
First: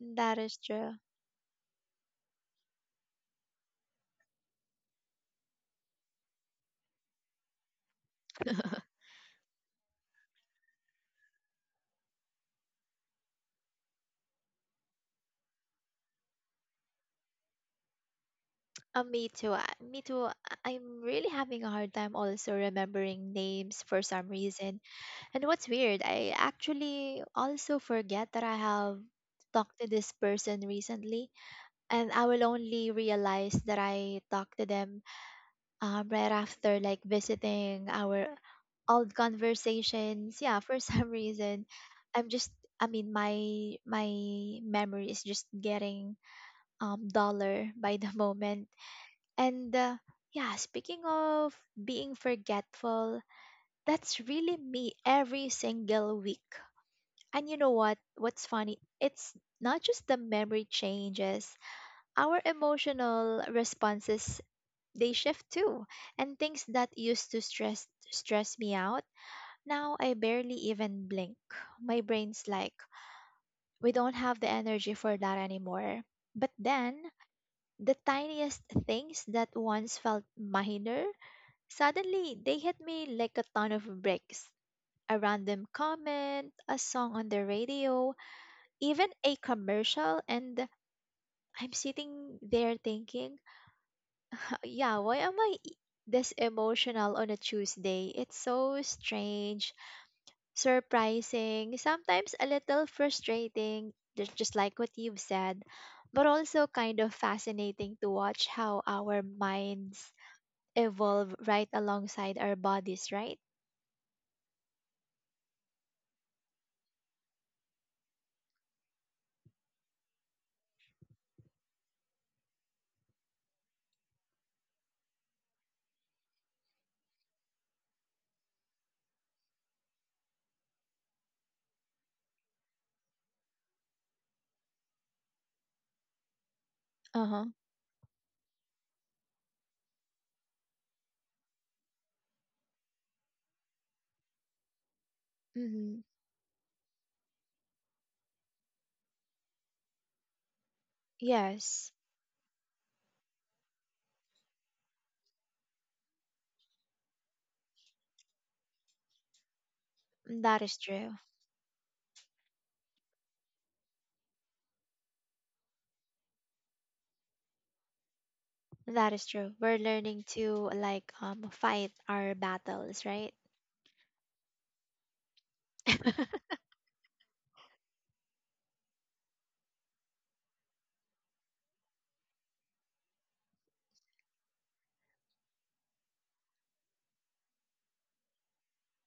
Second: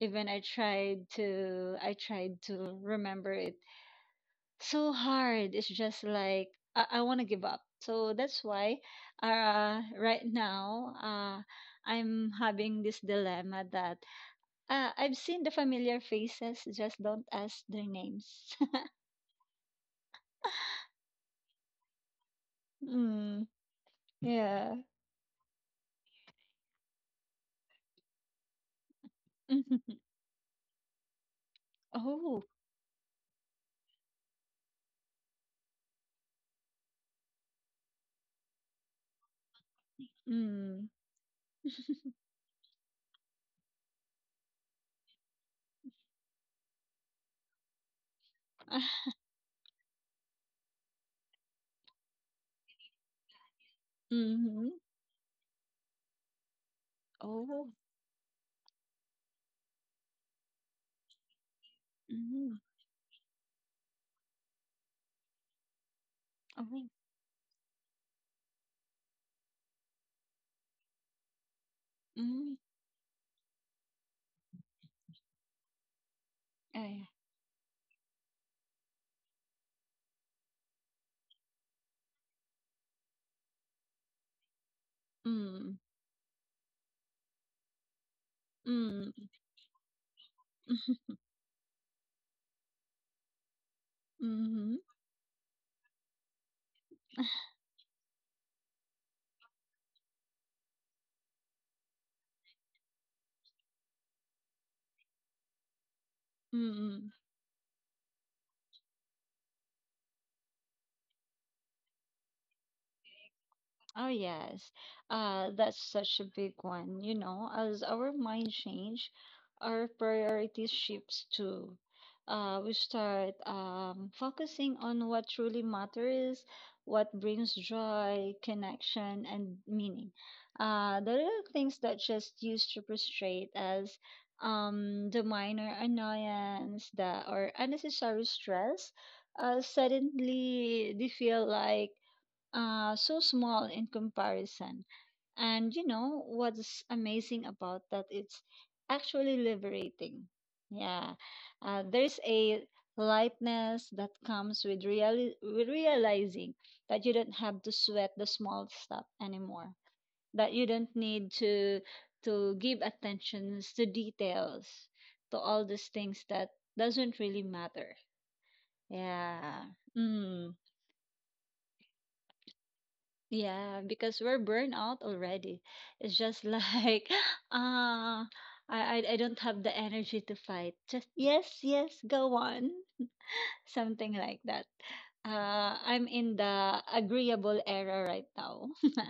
S2: Even
S1: is true.
S2: I tried to remember it. So hard. It's just like I wanna give up. So that's why right now I'm having this dilemma that, I've seen the familiar faces, just don't ask their names.
S1: Me too. Me too. I'm really having a hard time also remembering
S2: mm,
S1: names for some
S2: Yeah.
S1: reason. And what's weird, I actually also forget that I have talked to
S2: Mhm.
S1: this person recently, and I will
S2: Oh.
S1: only realize that I talked to them right after like visiting our old conversations. Yeah, for
S2: Mm.
S1: some reason, I'm just. I mean, my memory is just getting duller by the moment. And yeah, speaking of being forgetful, that's really
S2: Mm-hmm.
S1: me every single week. And you
S2: Oh.
S1: know what? What's funny? It's not just the memory changes, our
S2: Mm.
S1: emotional responses, they shift too. And things
S2: Oh.
S1: that used to stress me out, now I barely even blink. My brain's
S2: Mm.
S1: like, we don't have the energy for that anymore. But
S2: 哎
S1: then,
S2: 呀，
S1: the tiniest things that once felt minor, suddenly they hit me like a ton of bricks. A random
S2: 嗯
S1: comment, a song on the radio, even
S2: 嗯嗯
S1: a commercial, and I'm sitting there thinking, "Huh,
S2: 嗯
S1: yeah, why am I this emotional on a Tuesday?" It's so strange, surprising, sometimes a little frustrating, just like what you've said, but also kind
S2: 嗯
S1: of
S2: 嗯，
S1: fascinating to watch how our minds evolve right alongside our bodies, right?
S2: Oh yes, that's such a big one. You know, as our mind change, our priorities shifts too. We start Focusing on what truly matters, what brings joy, connection, and meaning. The little things that just used to frustrate us, the minor annoyance, the
S1: Uh huh.
S2: or unnecessary stress, suddenly they feel like so small in comparison. And you know what's amazing about that? It's actually liberating. Yeah,
S1: Yes,
S2: there's a lightness that comes with realizing that you don't have to sweat the small stuff anymore. That
S1: that
S2: you
S1: is
S2: don't
S1: true.
S2: need to give attentions to details, to all these things that doesn't really matter.
S1: That is true.
S2: Yeah.
S1: We're learning
S2: Mm.
S1: to like fight our battles, right?
S2: Yeah, because we're burned out already. It's just like, ah, I don't have the energy to fight. Just yes, yes, go on. Something like that. I'm in the agreeable era right now.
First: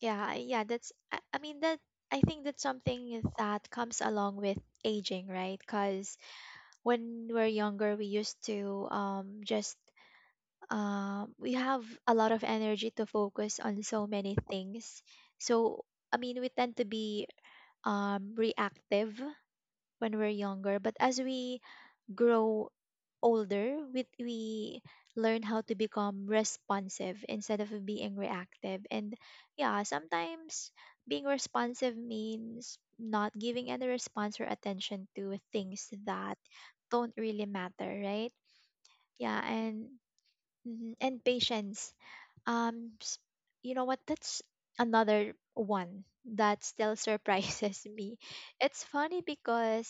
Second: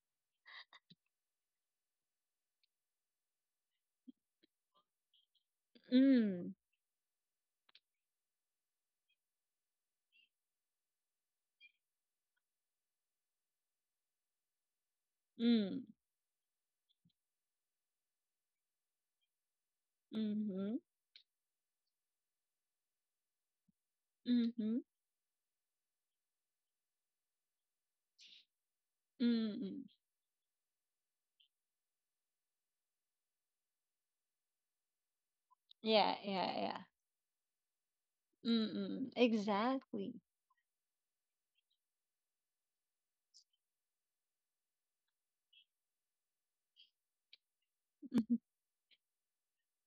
S1: Yeah, yeah, that's, I mean that I think that's something that comes along with aging, right? Because
S2: Mm,
S1: when we're younger, we used to just we have a lot of energy to focus on so many things.
S2: mm,
S1: So I mean, we tend to be reactive when we're
S2: mm-hmm,
S1: younger, but as we grow older,
S2: mm-hmm,
S1: we learn how to become responsive instead of being reactive. And yeah,
S2: mm-hmm.
S1: sometimes being responsive means not giving any response or attention to things
S2: Yeah,
S1: that
S2: yeah, yeah.
S1: don't really matter, right?
S2: Mm-mm,
S1: Yeah, and
S2: exactly.
S1: mhm, and patience. Um, s- you know what? That's another one that still surprises me. It's funny because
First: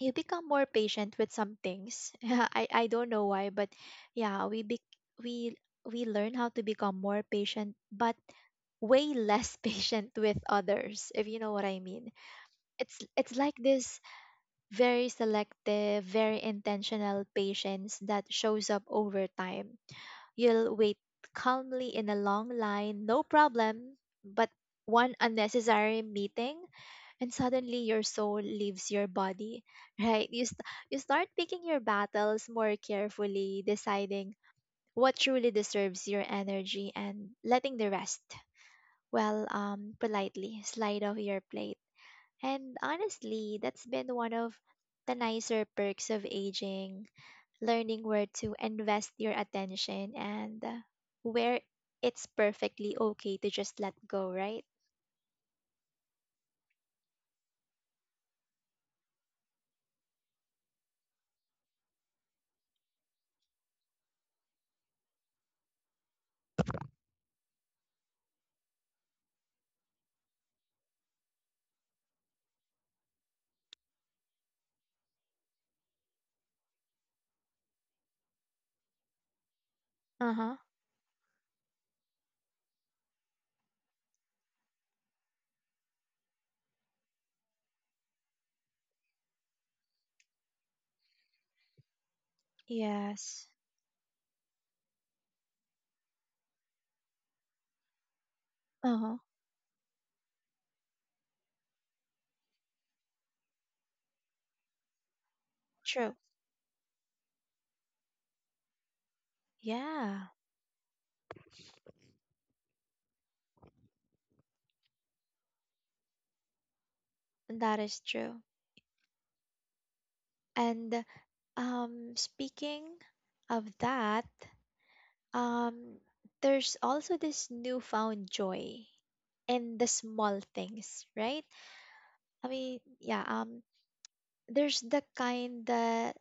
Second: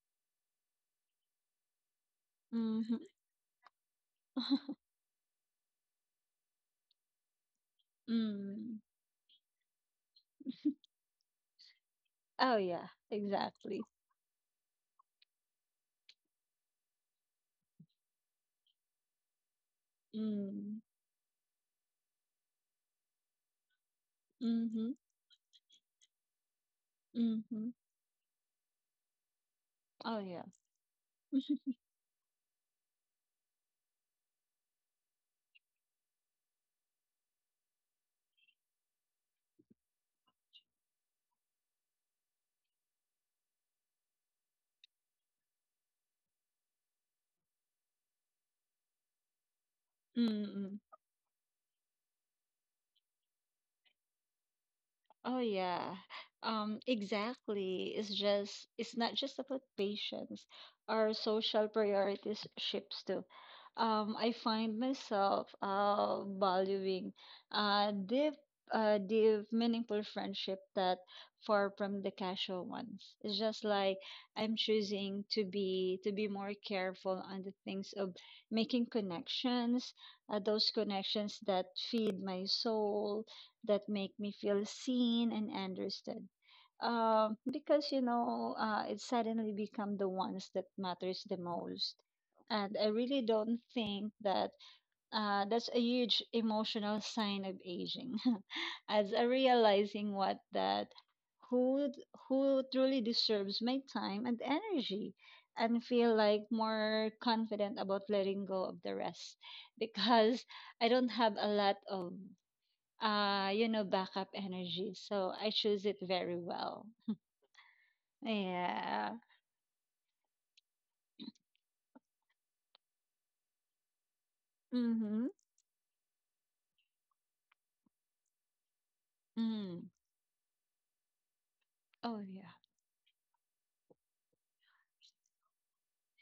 S1: you become more patient with some things. I
S2: Mm-hmm.
S1: don't know why, but yeah, we learn how to become more patient, but
S2: Mm.
S1: way less patient with others, if you know what I mean.
S2: Oh yeah,
S1: It's like
S2: exactly.
S1: this very selective, very intentional patience that shows up over time. You'll
S2: Mm.
S1: wait calmly in a long line, no problem, but
S2: Mm-hmm.
S1: one unnecessary meeting and
S2: Mm-hmm.
S1: suddenly your soul leaves your body,
S2: Oh
S1: right?
S2: yeah.
S1: You start picking your battles more carefully, deciding what truly deserves your energy and letting the rest, well um, politely slide off your plate. And honestly, that's been one of the nicer perks of aging, learning where to invest your attention and
S2: Mm-mm.
S1: where it's perfectly okay to just let go, right?
S2: Oh yeah. Exactly. It's just it's not just about patience. Our social priorities shifts too. I find myself valuing uh deep deep meaningful friendship that far from the casual ones. It's just like I'm choosing to be more careful on the things of making connections,
S1: Uh-huh.
S2: those connections that feed my soul, that make me feel seen and understood. Because you know, it suddenly become the ones that matters the most. And I really
S1: Yes.
S2: don't think that that's a huge emotional sign of aging, as
S1: Uh-huh.
S2: I realizing what that who who truly deserves my time and energy, and
S1: True.
S2: feel like more confident about letting go of the rest.
S1: Yeah,
S2: Because I don't have a lot of, you know, backup energy. So I choose it very well.
S1: that is true.
S2: Yeah.
S1: And um, speaking of that,
S2: Mm-hmm.
S1: um, there's also this newfound joy in the
S2: Mm.
S1: small things, right?
S2: Oh
S1: I
S2: yeah.
S1: mean, yeah, there's the kind that,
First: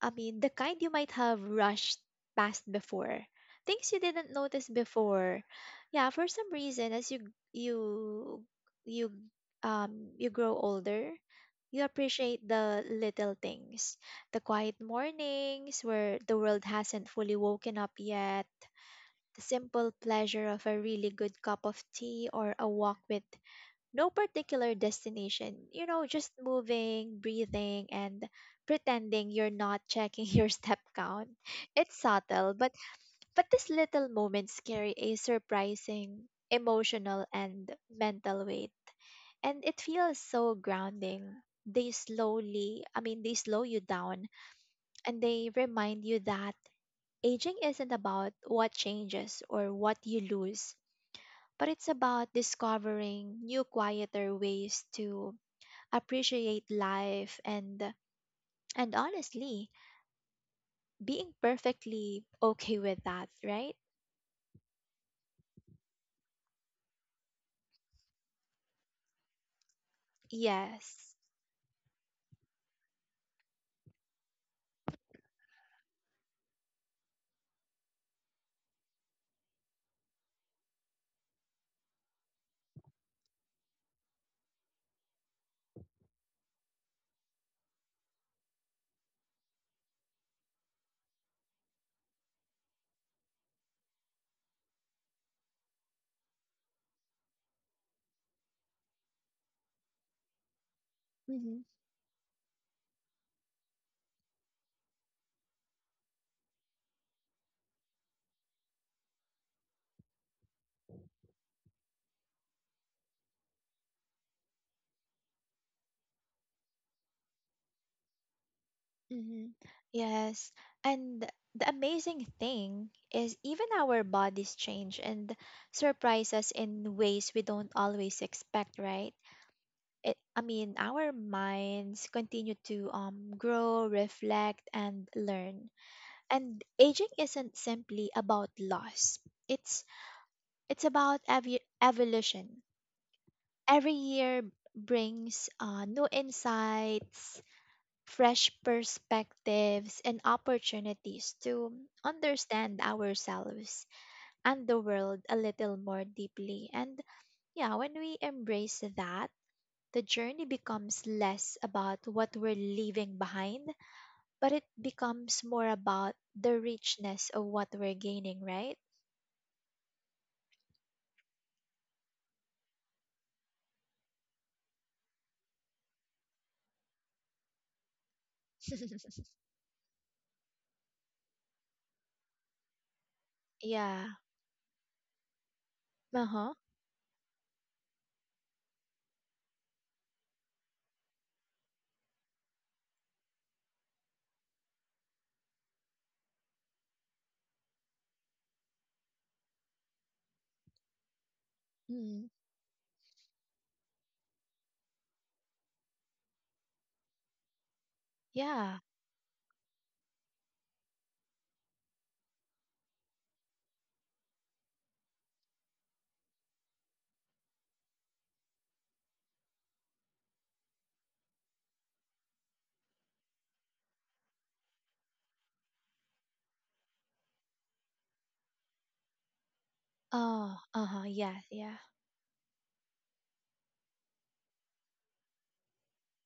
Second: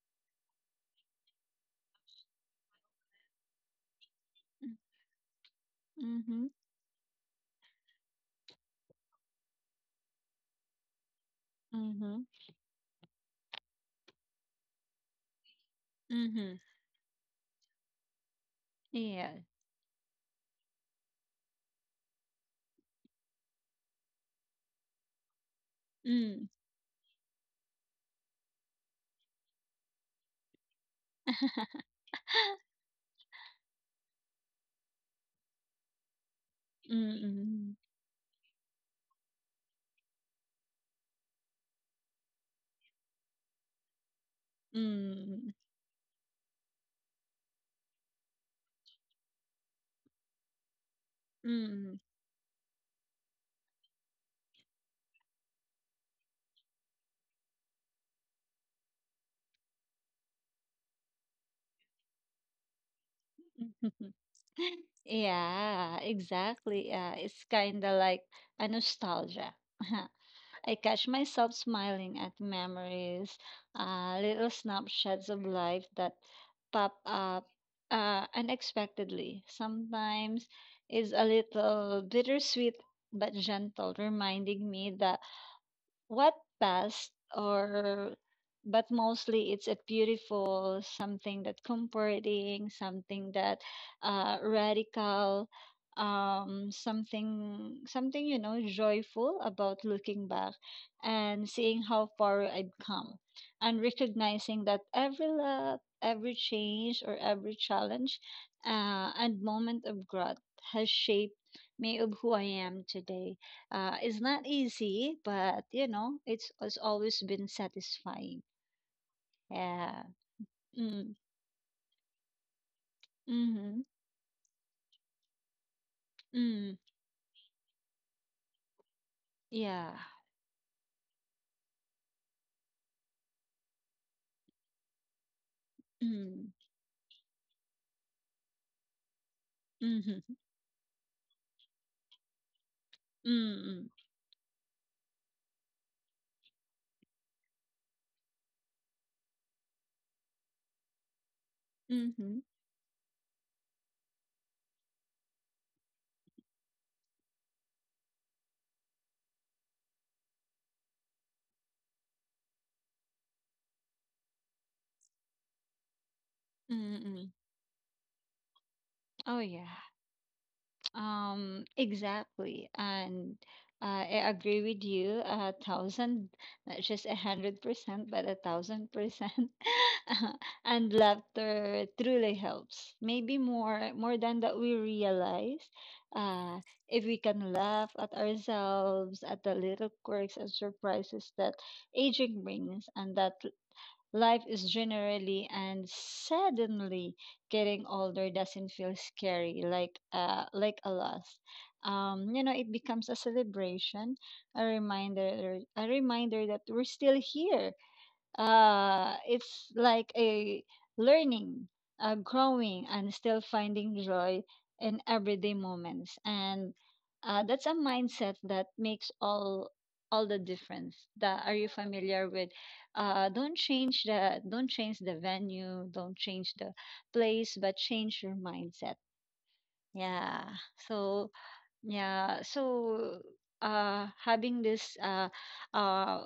S1: I mean, the kind you might have rushed past before, things you didn't notice before. Yeah, for
S2: Mm-hmm.
S1: some reason, as you you you you grow older, you
S2: Mm-hmm.
S1: appreciate the little things, the quiet mornings where the
S2: Mm-hmm.
S1: world hasn't fully woken up yet,
S2: Yeah.
S1: the simple pleasure of a really good cup of tea or a walk with no particular destination, you know, just
S2: Mm.
S1: moving, breathing, and pretending you're not checking your step count. It's subtle, but these little moments carry a surprising emotional and
S2: Mm-mm.
S1: mental weight and it feels so grounding. They slow you down and they
S2: Mm.
S1: remind you that aging isn't about what changes or what you lose, but it's
S2: Mm.
S1: about discovering new, quieter ways to appreciate life and honestly being perfectly okay with that, right?
S2: Yeah, exactly. Yeah, it's kind of like a nostalgia. I catch
S1: Yes.
S2: myself smiling at memories, little snapshots of life that pop up unexpectedly. Sometimes it's a little bittersweet but gentle, reminding me that what past or but mostly it's a beautiful something that comforting something that radical, something, you know, joyful about looking back and
S1: Hmm.
S2: seeing how far I've come, and recognizing that every love, every change, or every challenge, and moment of growth has shaped me of who I am today. It's not easy, but you know, it's always been satisfying.
S1: Hmm.
S2: Yeah.
S1: Yes.
S2: Mm,
S1: And the amazing thing is even
S2: mm-hmm,
S1: our bodies change and surprise us
S2: mm,
S1: in ways we don't always expect, right?
S2: yeah.
S1: I mean, our minds continue to grow, reflect and learn,
S2: Mm,
S1: and aging isn't simply about loss. it's
S2: mm-hmm,
S1: It's about evolution.
S2: mm-hmm,
S1: Every year brings new insights, fresh perspectives, and opportunities to
S2: mm-hmm,
S1: understand ourselves and the world a little more deeply. And yeah, when we embrace that, the journey becomes less about what we're leaving behind, but it becomes more about the richness
S2: mm-hmm.
S1: of what we're gaining, right?
S2: Oh, yeah. Exactly. And I agree with you a thousand, not just 100%, but a thousand percent. And laughter truly helps. Maybe
S1: Yeah.
S2: more than that we realize.
S1: Uh huh.
S2: Uh, if we can laugh at ourselves, at the little quirks and surprises that aging brings, and that life is generally and suddenly getting older doesn't feel scary like a loss.
S1: Mm.
S2: You know, it becomes a celebration, a reminder that we're still here.
S1: Yeah.
S2: It's like a learning, growing, and still finding joy in everyday moments. And that's a mindset that makes all the difference. That are you familiar with? Don't change the don't change the venue, don't change the place, but change your mindset. Yeah.
S1: Oh, uh-huh.
S2: So
S1: Yeah, yeah.
S2: yeah. so having this, uh,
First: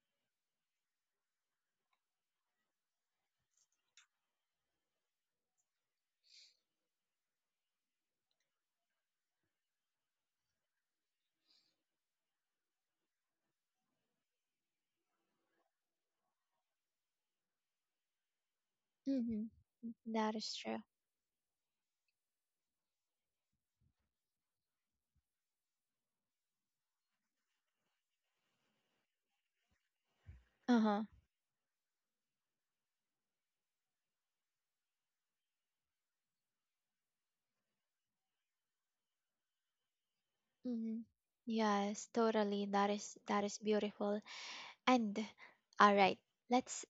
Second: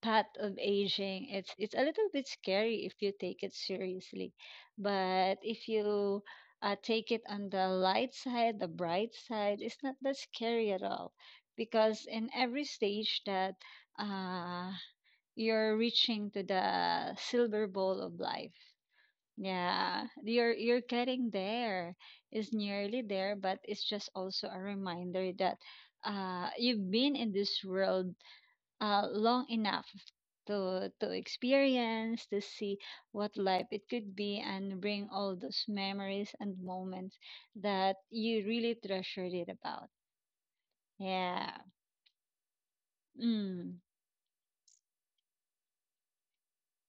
S2: path of aging, it's a little bit scary if you take it seriously, but if you take it on the light side, the bright side, it's not that scary at all, because in every stage that, uh, you're reaching to the silver bowl of life.
S1: Mm-hmm.
S2: Yeah,
S1: That is true.
S2: you're getting there, is nearly there, but it's just also a reminder that, you've been in this world long enough
S1: Uh-huh.
S2: to experience, to see what life it could be, and bring all those memories and moments that you really treasured it about.
S1: Mm-hmm.
S2: yeah
S1: Yes, totally. That is
S2: mm.
S1: beautiful. And all right, let's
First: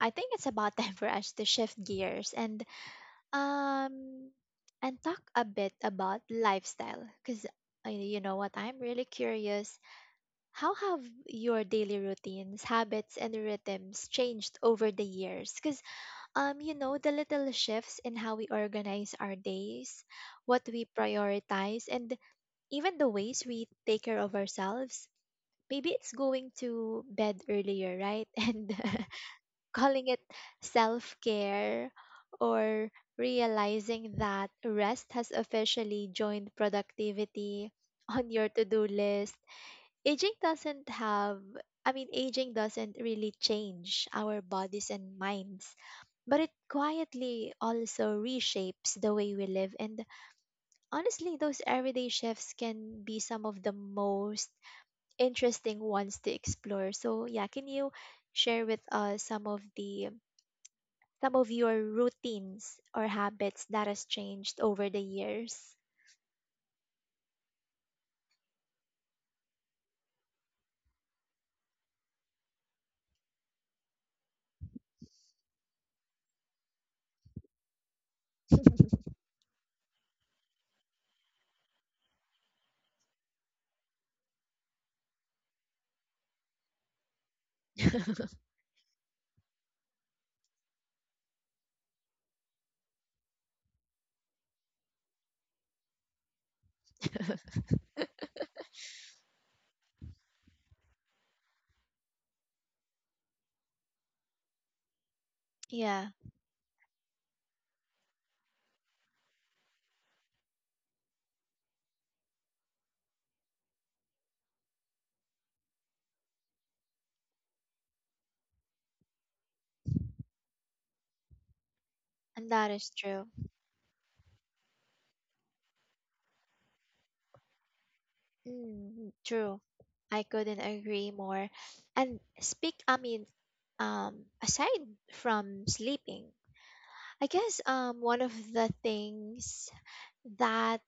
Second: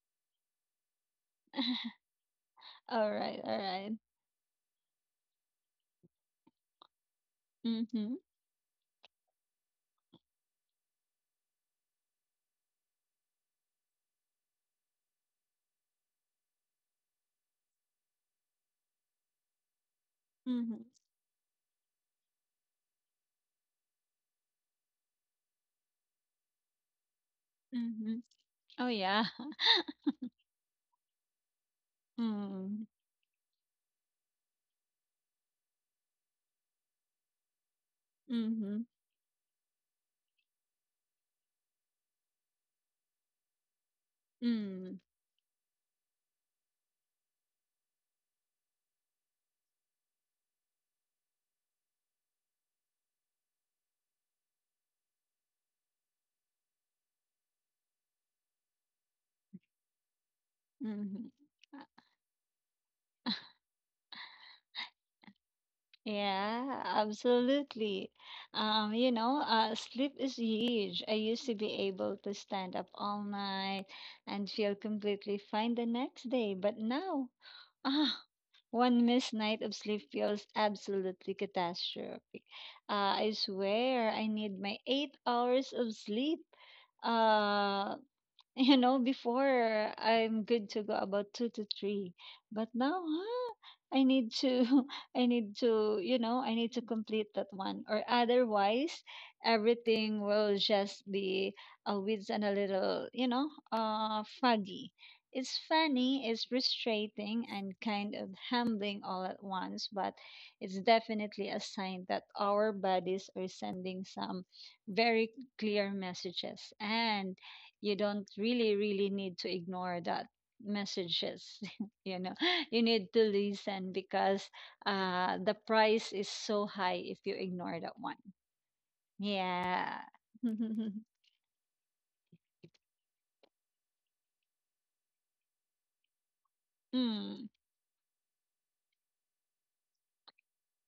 S1: I think it's about time for us to shift gears
S2: All right, all right.
S1: um and talk a bit about lifestyle because,
S2: mm-hmm
S1: you know what, I'm really curious. How have your daily routines, habits, and rhythms changed over the years? Cause um, you know, the little shifts in how we organize our days, what
S2: mm-hmm
S1: we prioritize, and even the ways we take care of ourselves. Maybe it's going to bed earlier,
S2: mm-hmm
S1: right? And
S2: oh yeah.
S1: calling it self care,
S2: mm-hmm
S1: or realizing that rest has officially joined productivity on your to do list. Aging doesn't have, I mean, Aging doesn't really change our bodies
S2: mm-hmm
S1: and minds, but it quietly also reshapes the way we live. And honestly, those everyday shifts can be some of the most interesting ones to explore. So, yeah, can you share with us some of the
S2: mm-hmm
S1: some of your routines or habits that has changed over the years?
S2: Yeah, absolutely. Sleep is huge. I used to be able to stand up all night and feel completely fine the next day, but now, ah, one missed night of sleep feels absolutely catastrophic. I swear I need my 8 hours of sleep. Uh, before I'm good to go about two to three, but now, I need to, I need to, I need to complete that one, or otherwise, everything will just be a with and a little, foggy. It's
S1: Yeah,
S2: funny, it's frustrating, and kind of humbling all at once, but it's definitely a sign that our bodies are sending some very clear messages. And you don't really need to ignore that messages you know
S1: and that
S2: you
S1: is
S2: need to
S1: true.
S2: listen because the price is so high if you ignore that one.
S1: Mm, true.
S2: Yeah.
S1: I couldn't agree more. And speak, I mean, Um, aside from sleeping, I
S2: Mm.
S1: guess one of the things that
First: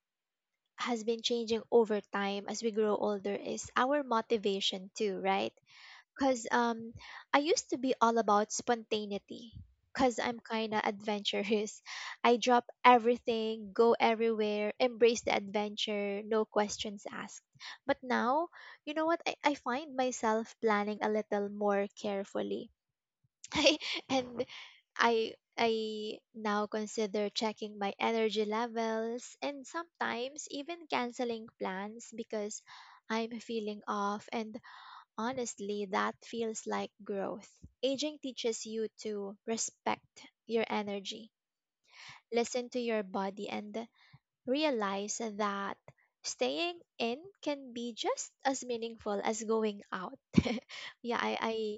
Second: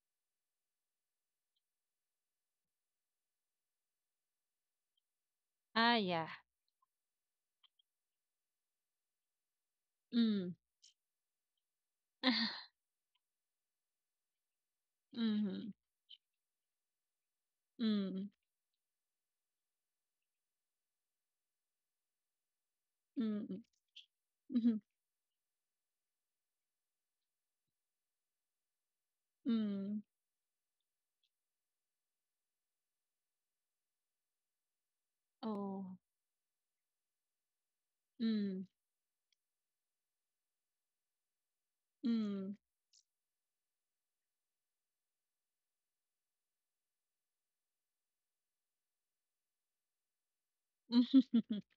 S1: has been changing over time as we grow older is our motivation too, right?
S2: Ah, yeah.
S1: Cuz um, I used to be all about spontaneity cuz I'm
S2: Mm.
S1: kind of adventurous. I drop everything, go everywhere, embrace the
S2: Mm-hmm.
S1: adventure, no questions asked. But
S2: Mm.
S1: now, you know what? I find myself planning a little more carefully.
S2: Mm.
S1: and
S2: Mm.
S1: I now consider checking my energy levels and
S2: Mm.
S1: sometimes even canceling plans because I'm feeling off, and
S2: Oh.
S1: honestly that feels like growth. Aging teaches
S2: Mm.
S1: you to respect your energy,
S2: Mm.
S1: listen to your body, and realize that staying in can be just as meaningful as going out. yeah, I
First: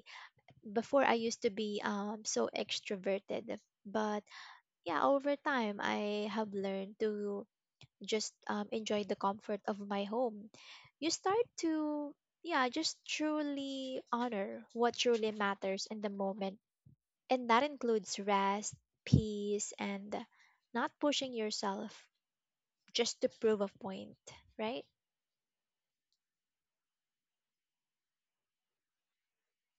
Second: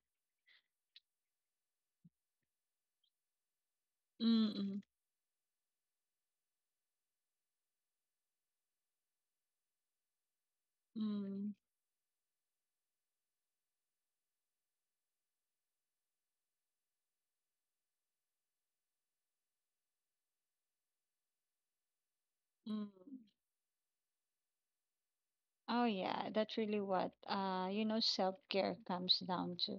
S1: before I used to be so extroverted, but
S2: Mm. Mm.
S1: yeah, over time, I have learned to just enjoy the comfort of my home. You start
S2: Mm.
S1: to, yeah, just truly honor what truly matters in the moment. And that includes rest, peace, and not pushing yourself
S2: Mm.
S1: just to prove a point, right?
S2: Oh yeah, that's really what self-care comes down to.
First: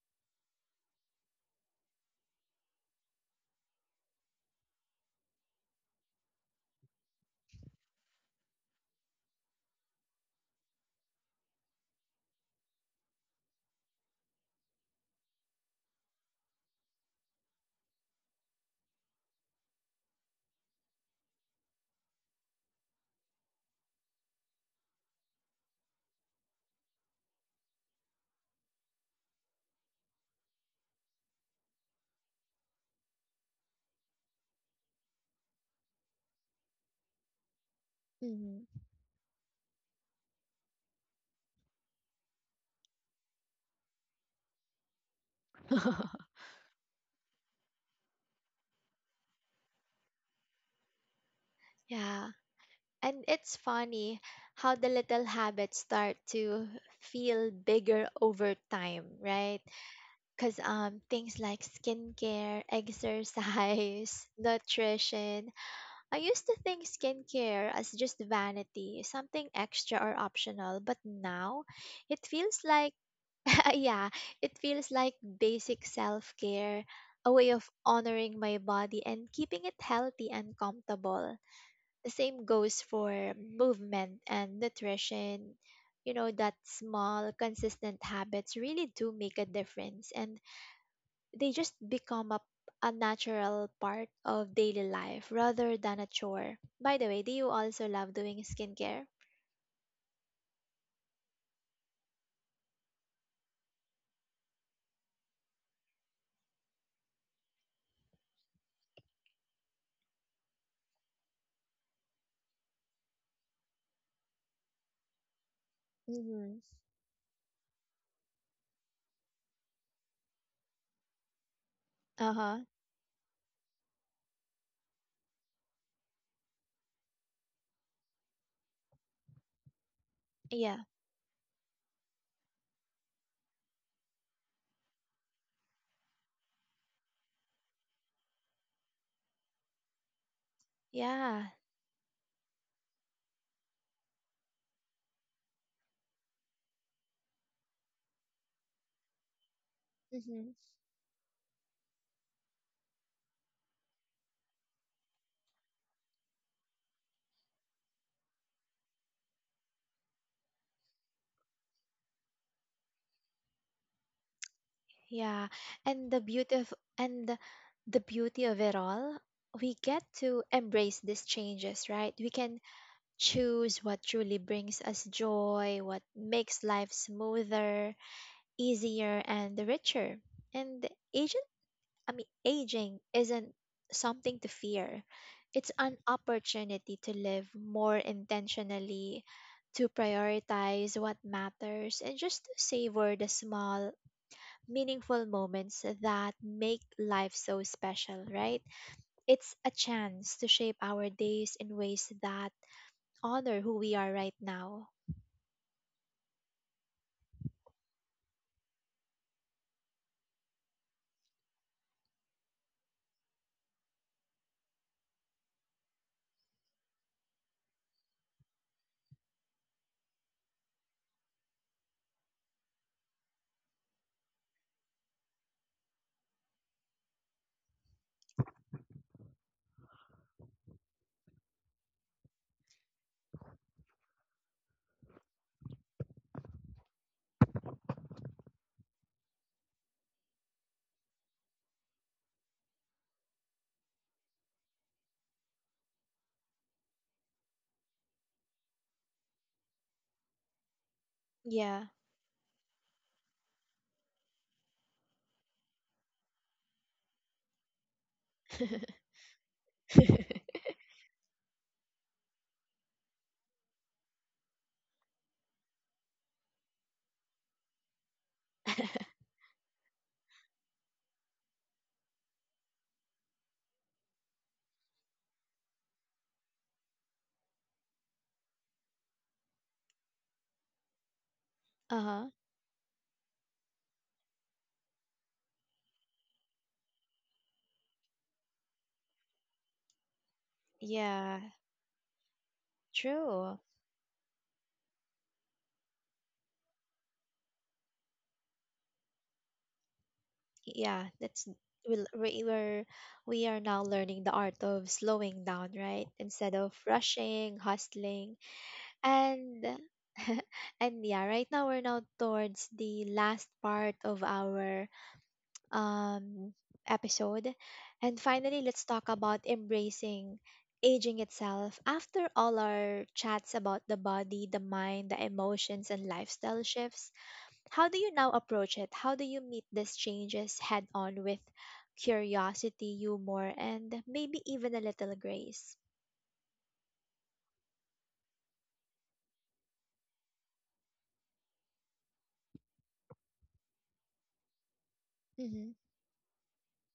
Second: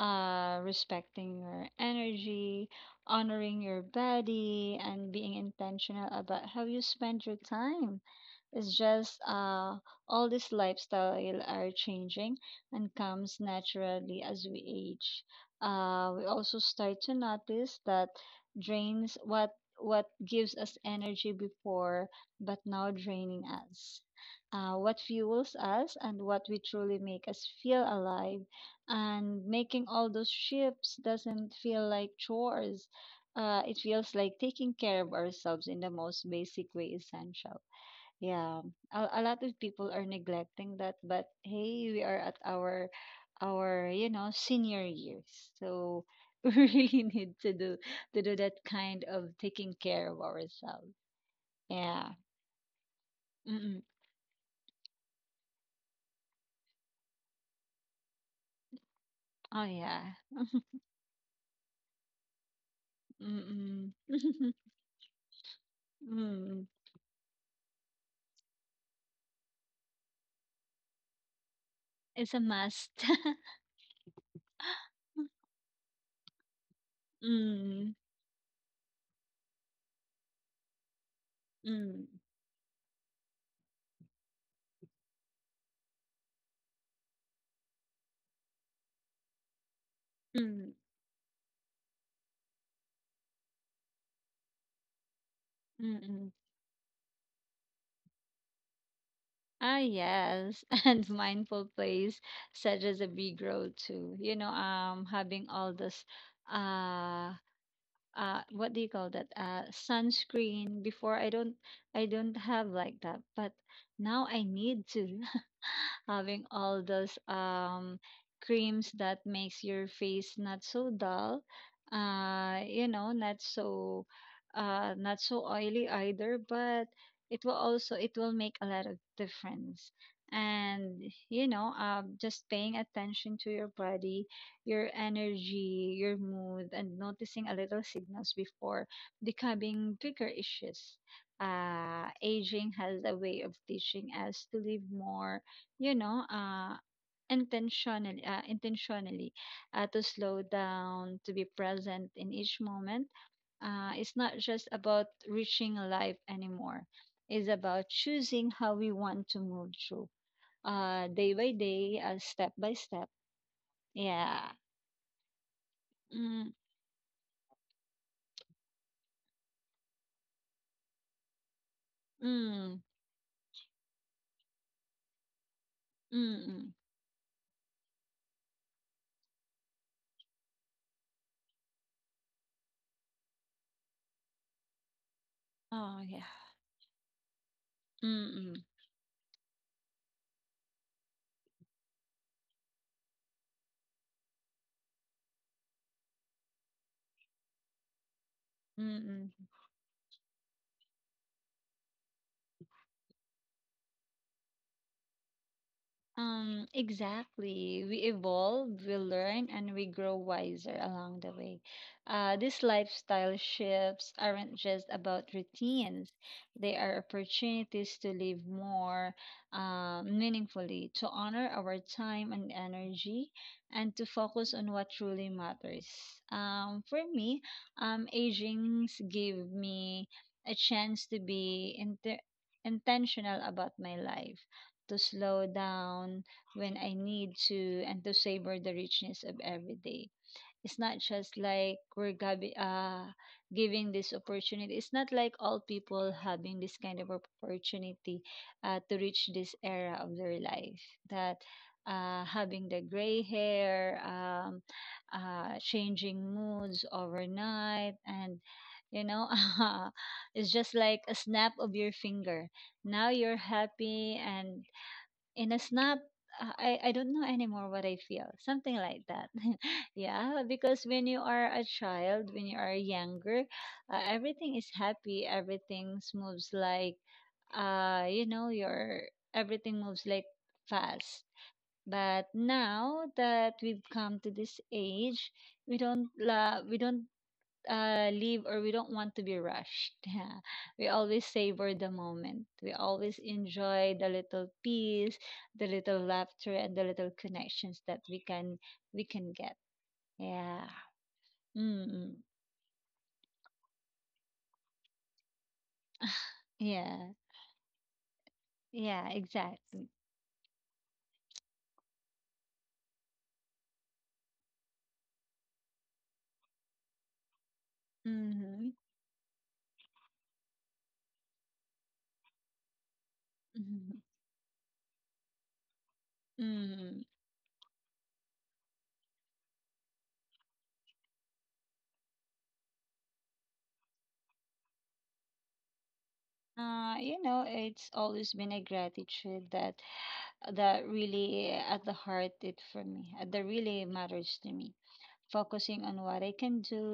S2: Respecting your energy, honoring your body, and being intentional about how you spend your time. It's just all this lifestyle are changing and comes naturally as we age. We also start to notice that drains what gives us energy before but now draining us, what fuels us and what we truly make us feel alive. And making all those shifts doesn't feel like chores. It feels like taking care of ourselves in the most basic way essential. Yeah,
S1: Hmm.
S2: a lot of people are neglecting that, but hey, we are at our senior years, so we really need to do that kind of taking care of ourselves. Yeah.
S1: Yeah. And it's
S2: Mm-mm.
S1: funny how the little habits start to feel bigger over time, right?
S2: Oh yeah.
S1: Because things like skincare,
S2: Mm-mm.
S1: exercise, nutrition, I used to
S2: Mm,
S1: think skincare as just vanity, something extra or optional, but now it
S2: it's a
S1: feels
S2: must.
S1: like, yeah, it feels like basic self care, a way of
S2: Mm,
S1: honoring my body and keeping it healthy and comfortable.
S2: mm,
S1: The same goes for movement and nutrition. You know, that small, consistent habits really do make a difference. And
S2: mm,
S1: they just become a natural part of daily life rather than a
S2: mm.
S1: chore. By the way, do you also love doing skincare?
S2: Ah, yes, and mindful plays such as a big role too. Having all this, uh, what do you call that, sunscreen? Before I don't have like that, but now I need to. Having
S1: Mm-hmm.
S2: all those creams that makes your face not so dull,
S1: Uh huh.
S2: not so not so oily either, but it will also it will make a lot of difference.
S1: Yeah.
S2: And just paying attention to your body, your energy, your mood, and noticing a little signals before becoming bigger issues.
S1: Yeah.
S2: Aging has a way of teaching us to live more, you know, uh, intentionally, to slow
S1: Mm-hmm.
S2: down, to be present in each moment. It's not just about reaching life anymore. It's about choosing how we want to move through, day by day, step by step. Yeah.
S1: Yeah. And the
S2: Mm.
S1: beauty of and The beauty of it all, we get to embrace these changes, right? We can
S2: 嗯
S1: choose what truly brings us joy, what
S2: 嗯
S1: makes
S2: 嗯，
S1: life smoother, easier, and richer. And age aging isn't something to fear. It's an
S2: 啊，呀，
S1: opportunity to live more
S2: 嗯嗯
S1: intentionally, to prioritize what matters, and just savor the small, meaningful moments that make life so special, right?
S2: 嗯嗯。
S1: It's a chance to shape our days in ways that honor who we are right now.
S2: Exactly. We evolve, we learn, and we grow wiser along the way. These lifestyle shifts aren't just about routines, they are opportunities to live more, meaningfully, to honor our time and energy, and to focus on what truly matters. For me, agings give me a chance to intentional about my life, to slow down when I need to, and to savor the richness of every day. It's not just like we're giving this opportunity. It's not like all people having this kind of opportunity, to reach this era of their life. That,
S1: Yeah.
S2: having the gray hair, changing moods overnight, and you know,
S1: uh
S2: it's just like a snap of your finger. Now you're happy and in a snap, I don't know anymore what I feel. Something like that. Yeah, because when you are a child, when you are younger, everything is happy. Everything moves like, your everything moves like fast. But
S1: huh.
S2: now that we've come to this age, we don't la we don't leave or we don't want to be rushed. We always
S1: Yeah.
S2: savor the moment. We always
S1: True.
S2: enjoy the little peace, the little laughter, and the little connections that we can get. Yeah.
S1: Yeah, that's we
S2: Mm-mm.
S1: we were we are now learning the art of slowing down, right? Instead of
S2: Yeah.
S1: rushing, hustling.
S2: Yeah.
S1: And
S2: Exactly.
S1: and yeah, right now we're now towards the last part of our um episode, and finally
S2: Mm-hmm.
S1: let's talk about embracing aging itself. After all our chats about the
S2: Mm-hmm.
S1: body, the mind, the emotions and lifestyle
S2: Mm-hmm.
S1: shifts, how do you now approach it? How do you meet these changes head on with curiosity, humor, and maybe even a little grace?
S2: It's always been a gratitude that really at the heart it for me, that really matters to me,
S1: Mm-hmm.
S2: focusing on what I can do,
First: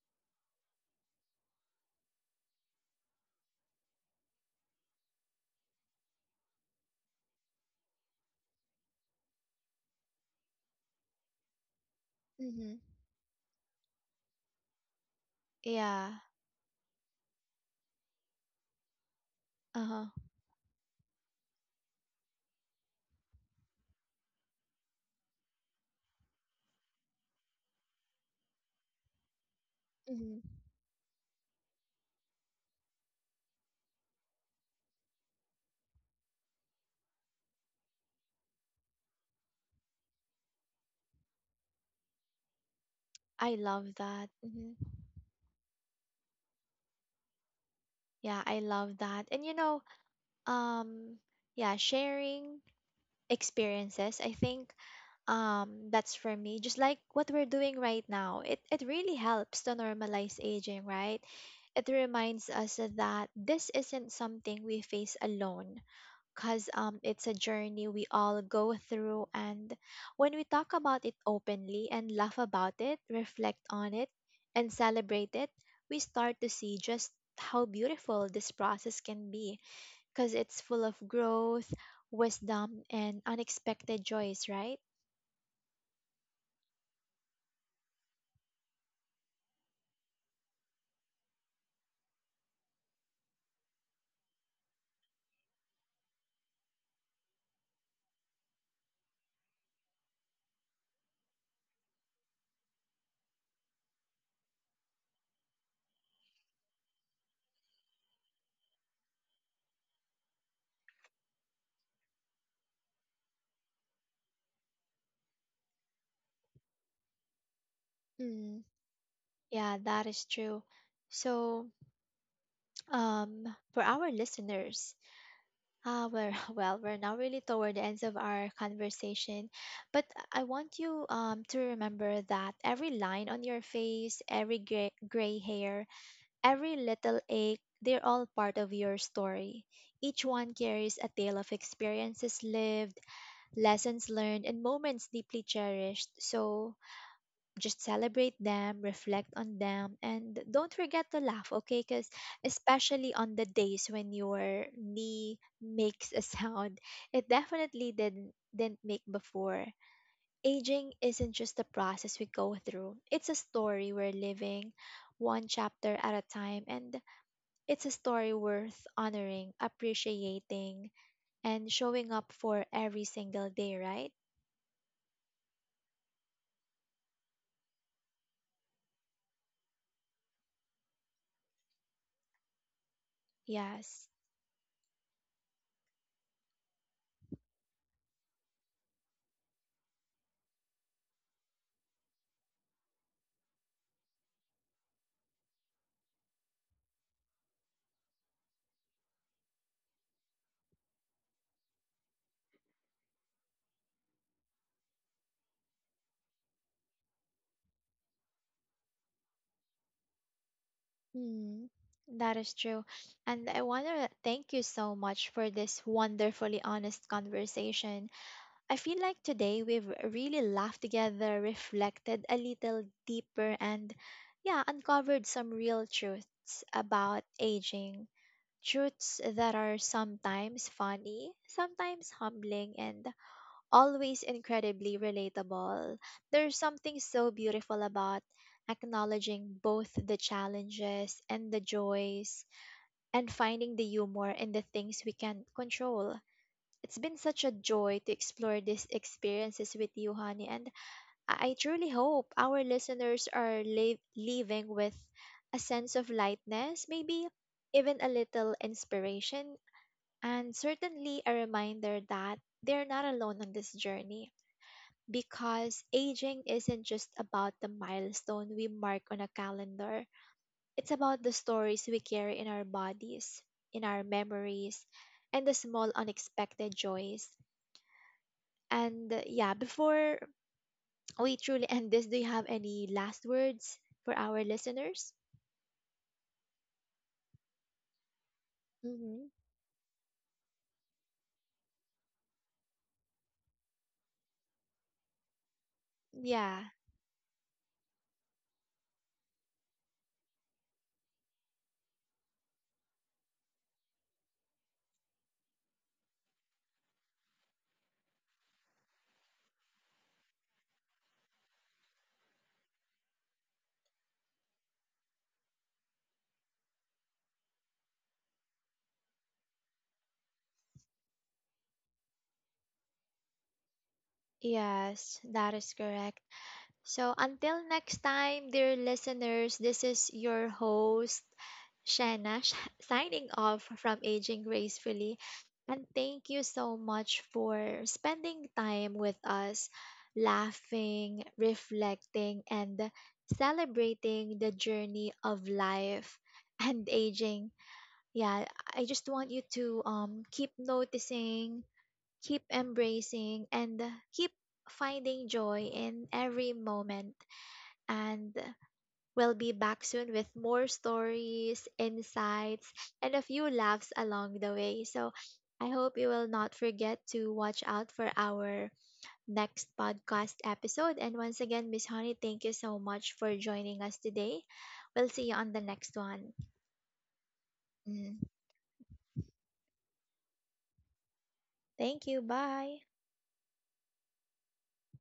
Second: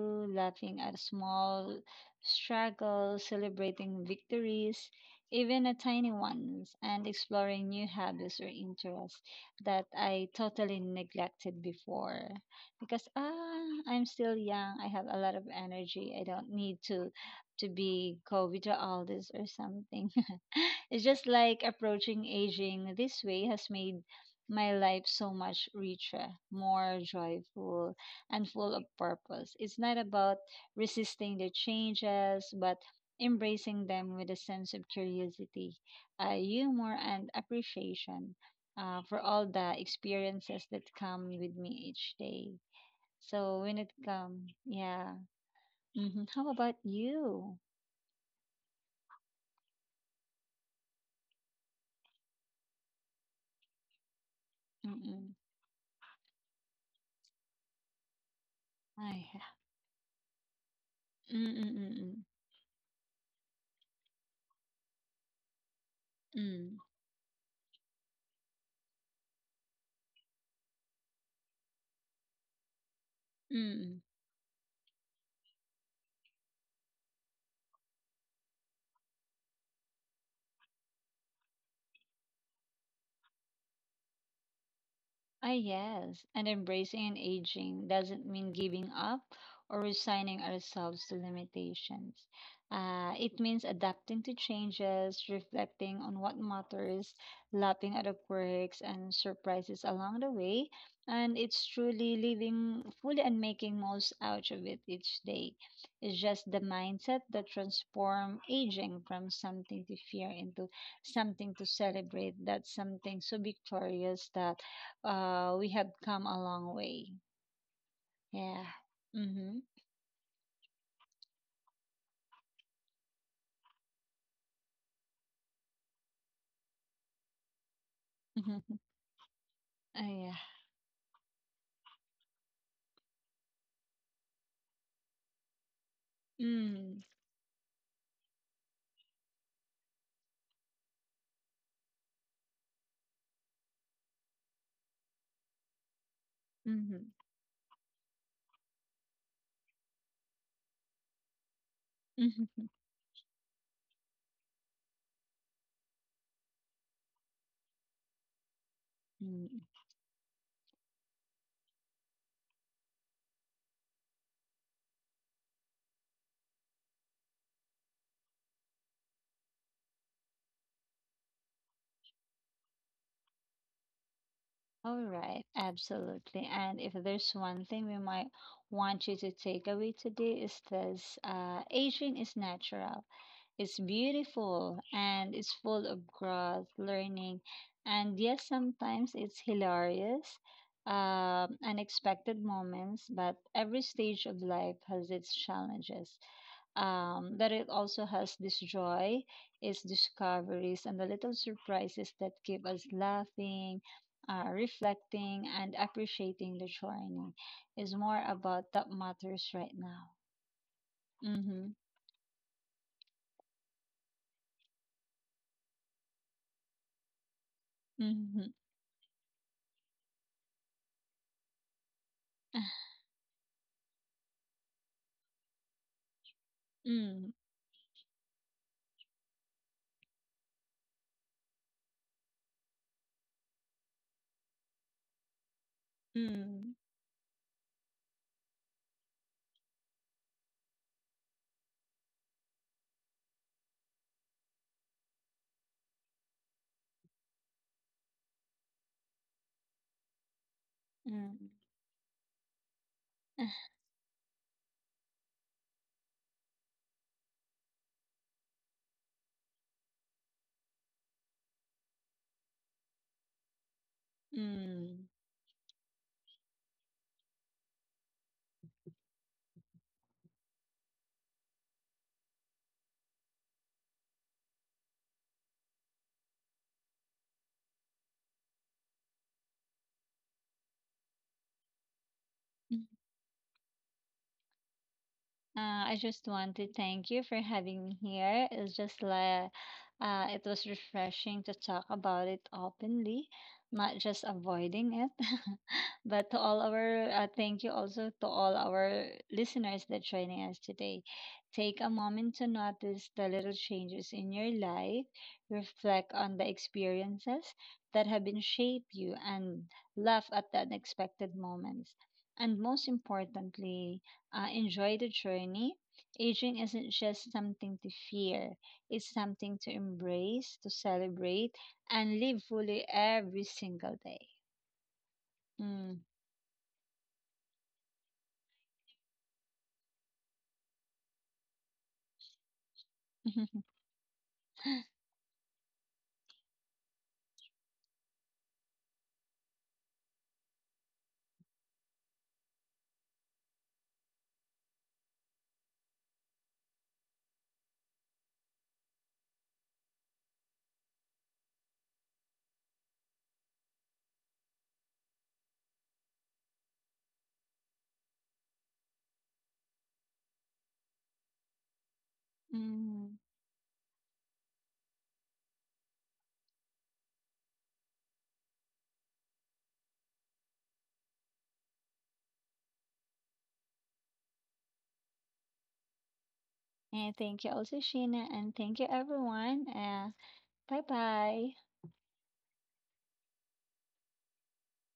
S2: laughing at small struggles, celebrating victories, even a tiny ones, and exploring new habits or interests that I totally neglected before.
S1: Mm-hmm.
S2: Because I'm still young, I have a lot of energy,
S1: Yeah.
S2: I don't need to be go with all this or
S1: Uh-huh.
S2: something. It's just like approaching aging this way has made my life so much richer, more joyful, and full of purpose. It's not about
S1: Mm-hmm.
S2: resisting the changes, but embracing them with a sense of curiosity, humor, and appreciation, for all the experiences that come with me each day.
S1: I
S2: So when it
S1: love that.
S2: comes,
S1: Mm-hmm.
S2: yeah. Hmm. How about you?
S1: Yeah, I love that. And you know, um, yeah, sharing experiences I think
S2: Mm-mm.
S1: um, that's for me just like what we're doing right now. It really
S2: I,
S1: helps to normalize aging, right? It
S2: mm-mm-mm-mm.
S1: reminds us that this isn't something we face alone, because
S2: Mm.
S1: it's a journey we all go through, and when we talk about it openly and laugh about it, reflect on
S2: Mm.
S1: it and celebrate it, we start to see just how beautiful this process can be, because it's full of growth, wisdom, and unexpected joys, right?
S2: Ah, yes. And embracing and aging doesn't mean giving up or resigning ourselves to limitations. It means adapting to changes, reflecting on what matters, laughing at the quirks and surprises along the way. And it's truly living fully and making most out of it each day. It's just the mindset that transform aging from something to fear into something to celebrate. That's something so victorious that, we have come a long way.
S1: Mm,
S2: Yeah. Mm-hmm.
S1: yeah, that is true. So, um, for our listeners, ah, we're, well, we're now really toward the ends of our
S2: Mm-hmm.
S1: conversation, but
S2: Yeah.
S1: I want you to remember that every line on your face, every gray hair, every
S2: Mm.
S1: little ache, they're all part of your story. Each one carries a tale of experiences lived, lessons learned, and moments deeply cherished. So
S2: Mm-hmm.
S1: just celebrate them, reflect on them, and don't forget to laugh, okay? Because
S2: Mm-hmm.
S1: especially on the days when your knee makes a sound, it definitely didn't make
S2: Mm.
S1: before. Aging isn't just a process we go through, it's a story we're living. One chapter at a time, and it's a story worth honoring, appreciating, and showing up for every single day, right?
S2: All right. Absolutely. And if there's one thing we might want you to take away today is this: aging is natural. It's
S1: Yes.
S2: beautiful and it's full of growth, learning, and yes, sometimes it's hilarious, unexpected moments, but every stage of life has its challenges. But it also has this joy, its discoveries, and the little surprises that keep us laughing, reflecting, and appreciating the journey. Is more about that matters right now.
S1: Mm,
S2: Mm-hmm.
S1: that is true. And I want to thank you so much for this wonderfully honest conversation.
S2: Mm-hmm.
S1: I feel like today we've really laughed together, reflected a little deeper, and yeah, uncovered some real truths about
S2: Mm,
S1: aging. Truths that are sometimes funny, sometimes humbling, and always incredibly relatable. There's
S2: mm.
S1: something so beautiful about acknowledging both the challenges and the joys and finding the humor in the things we can control. It's been such a joy to explore these experiences with you, honey, and
S2: 嗯
S1: I truly hope our listeners are leaving with a sense of lightness, maybe even a little inspiration, and certainly a reminder that they're not alone on this journey,
S2: 嗯，嗯。
S1: because aging isn't just about the milestone we mark on a calendar. It's about the stories we carry in our bodies, in our memories, and the small unexpected joys. And yeah, before we truly end this, do you have any last words for our listeners?
S2: I just want to thank you for having me here. It's just
S1: Mm-hmm.
S2: like, it was refreshing to talk about it openly, not just avoiding it. But to all
S1: Yeah.
S2: our, thank you also to all our listeners that joining us today. Take a moment to notice the little changes in your life, reflect on the experiences that have been shaped you, and laugh at the unexpected moments. And most importantly, enjoy the journey. Aging isn't just something to fear, it's something to embrace, to celebrate, and live fully every single day.
S1: Yes, that is
S2: Mm.
S1: correct. So until next time, dear listeners, this is your host, Shanna signing off from Aging Gracefully. And thank you so much for spending time with us, laughing, reflecting, and celebrating the journey of life and aging. Yeah, I just want you to keep noticing, keep embracing, and keep finding joy in every moment. And we'll be back soon with more stories, insights, and
S2: Mm.
S1: a few laughs along the way. So I hope you will not forget to watch out for our next podcast episode. And once again, Miss Honey, thank you so much for joining us today. We'll see you on the next one.
S2: And thank you also,
S1: Mm.
S2: Sheena, and thank you, everyone. Bye bye.
S1: Thank you. Bye.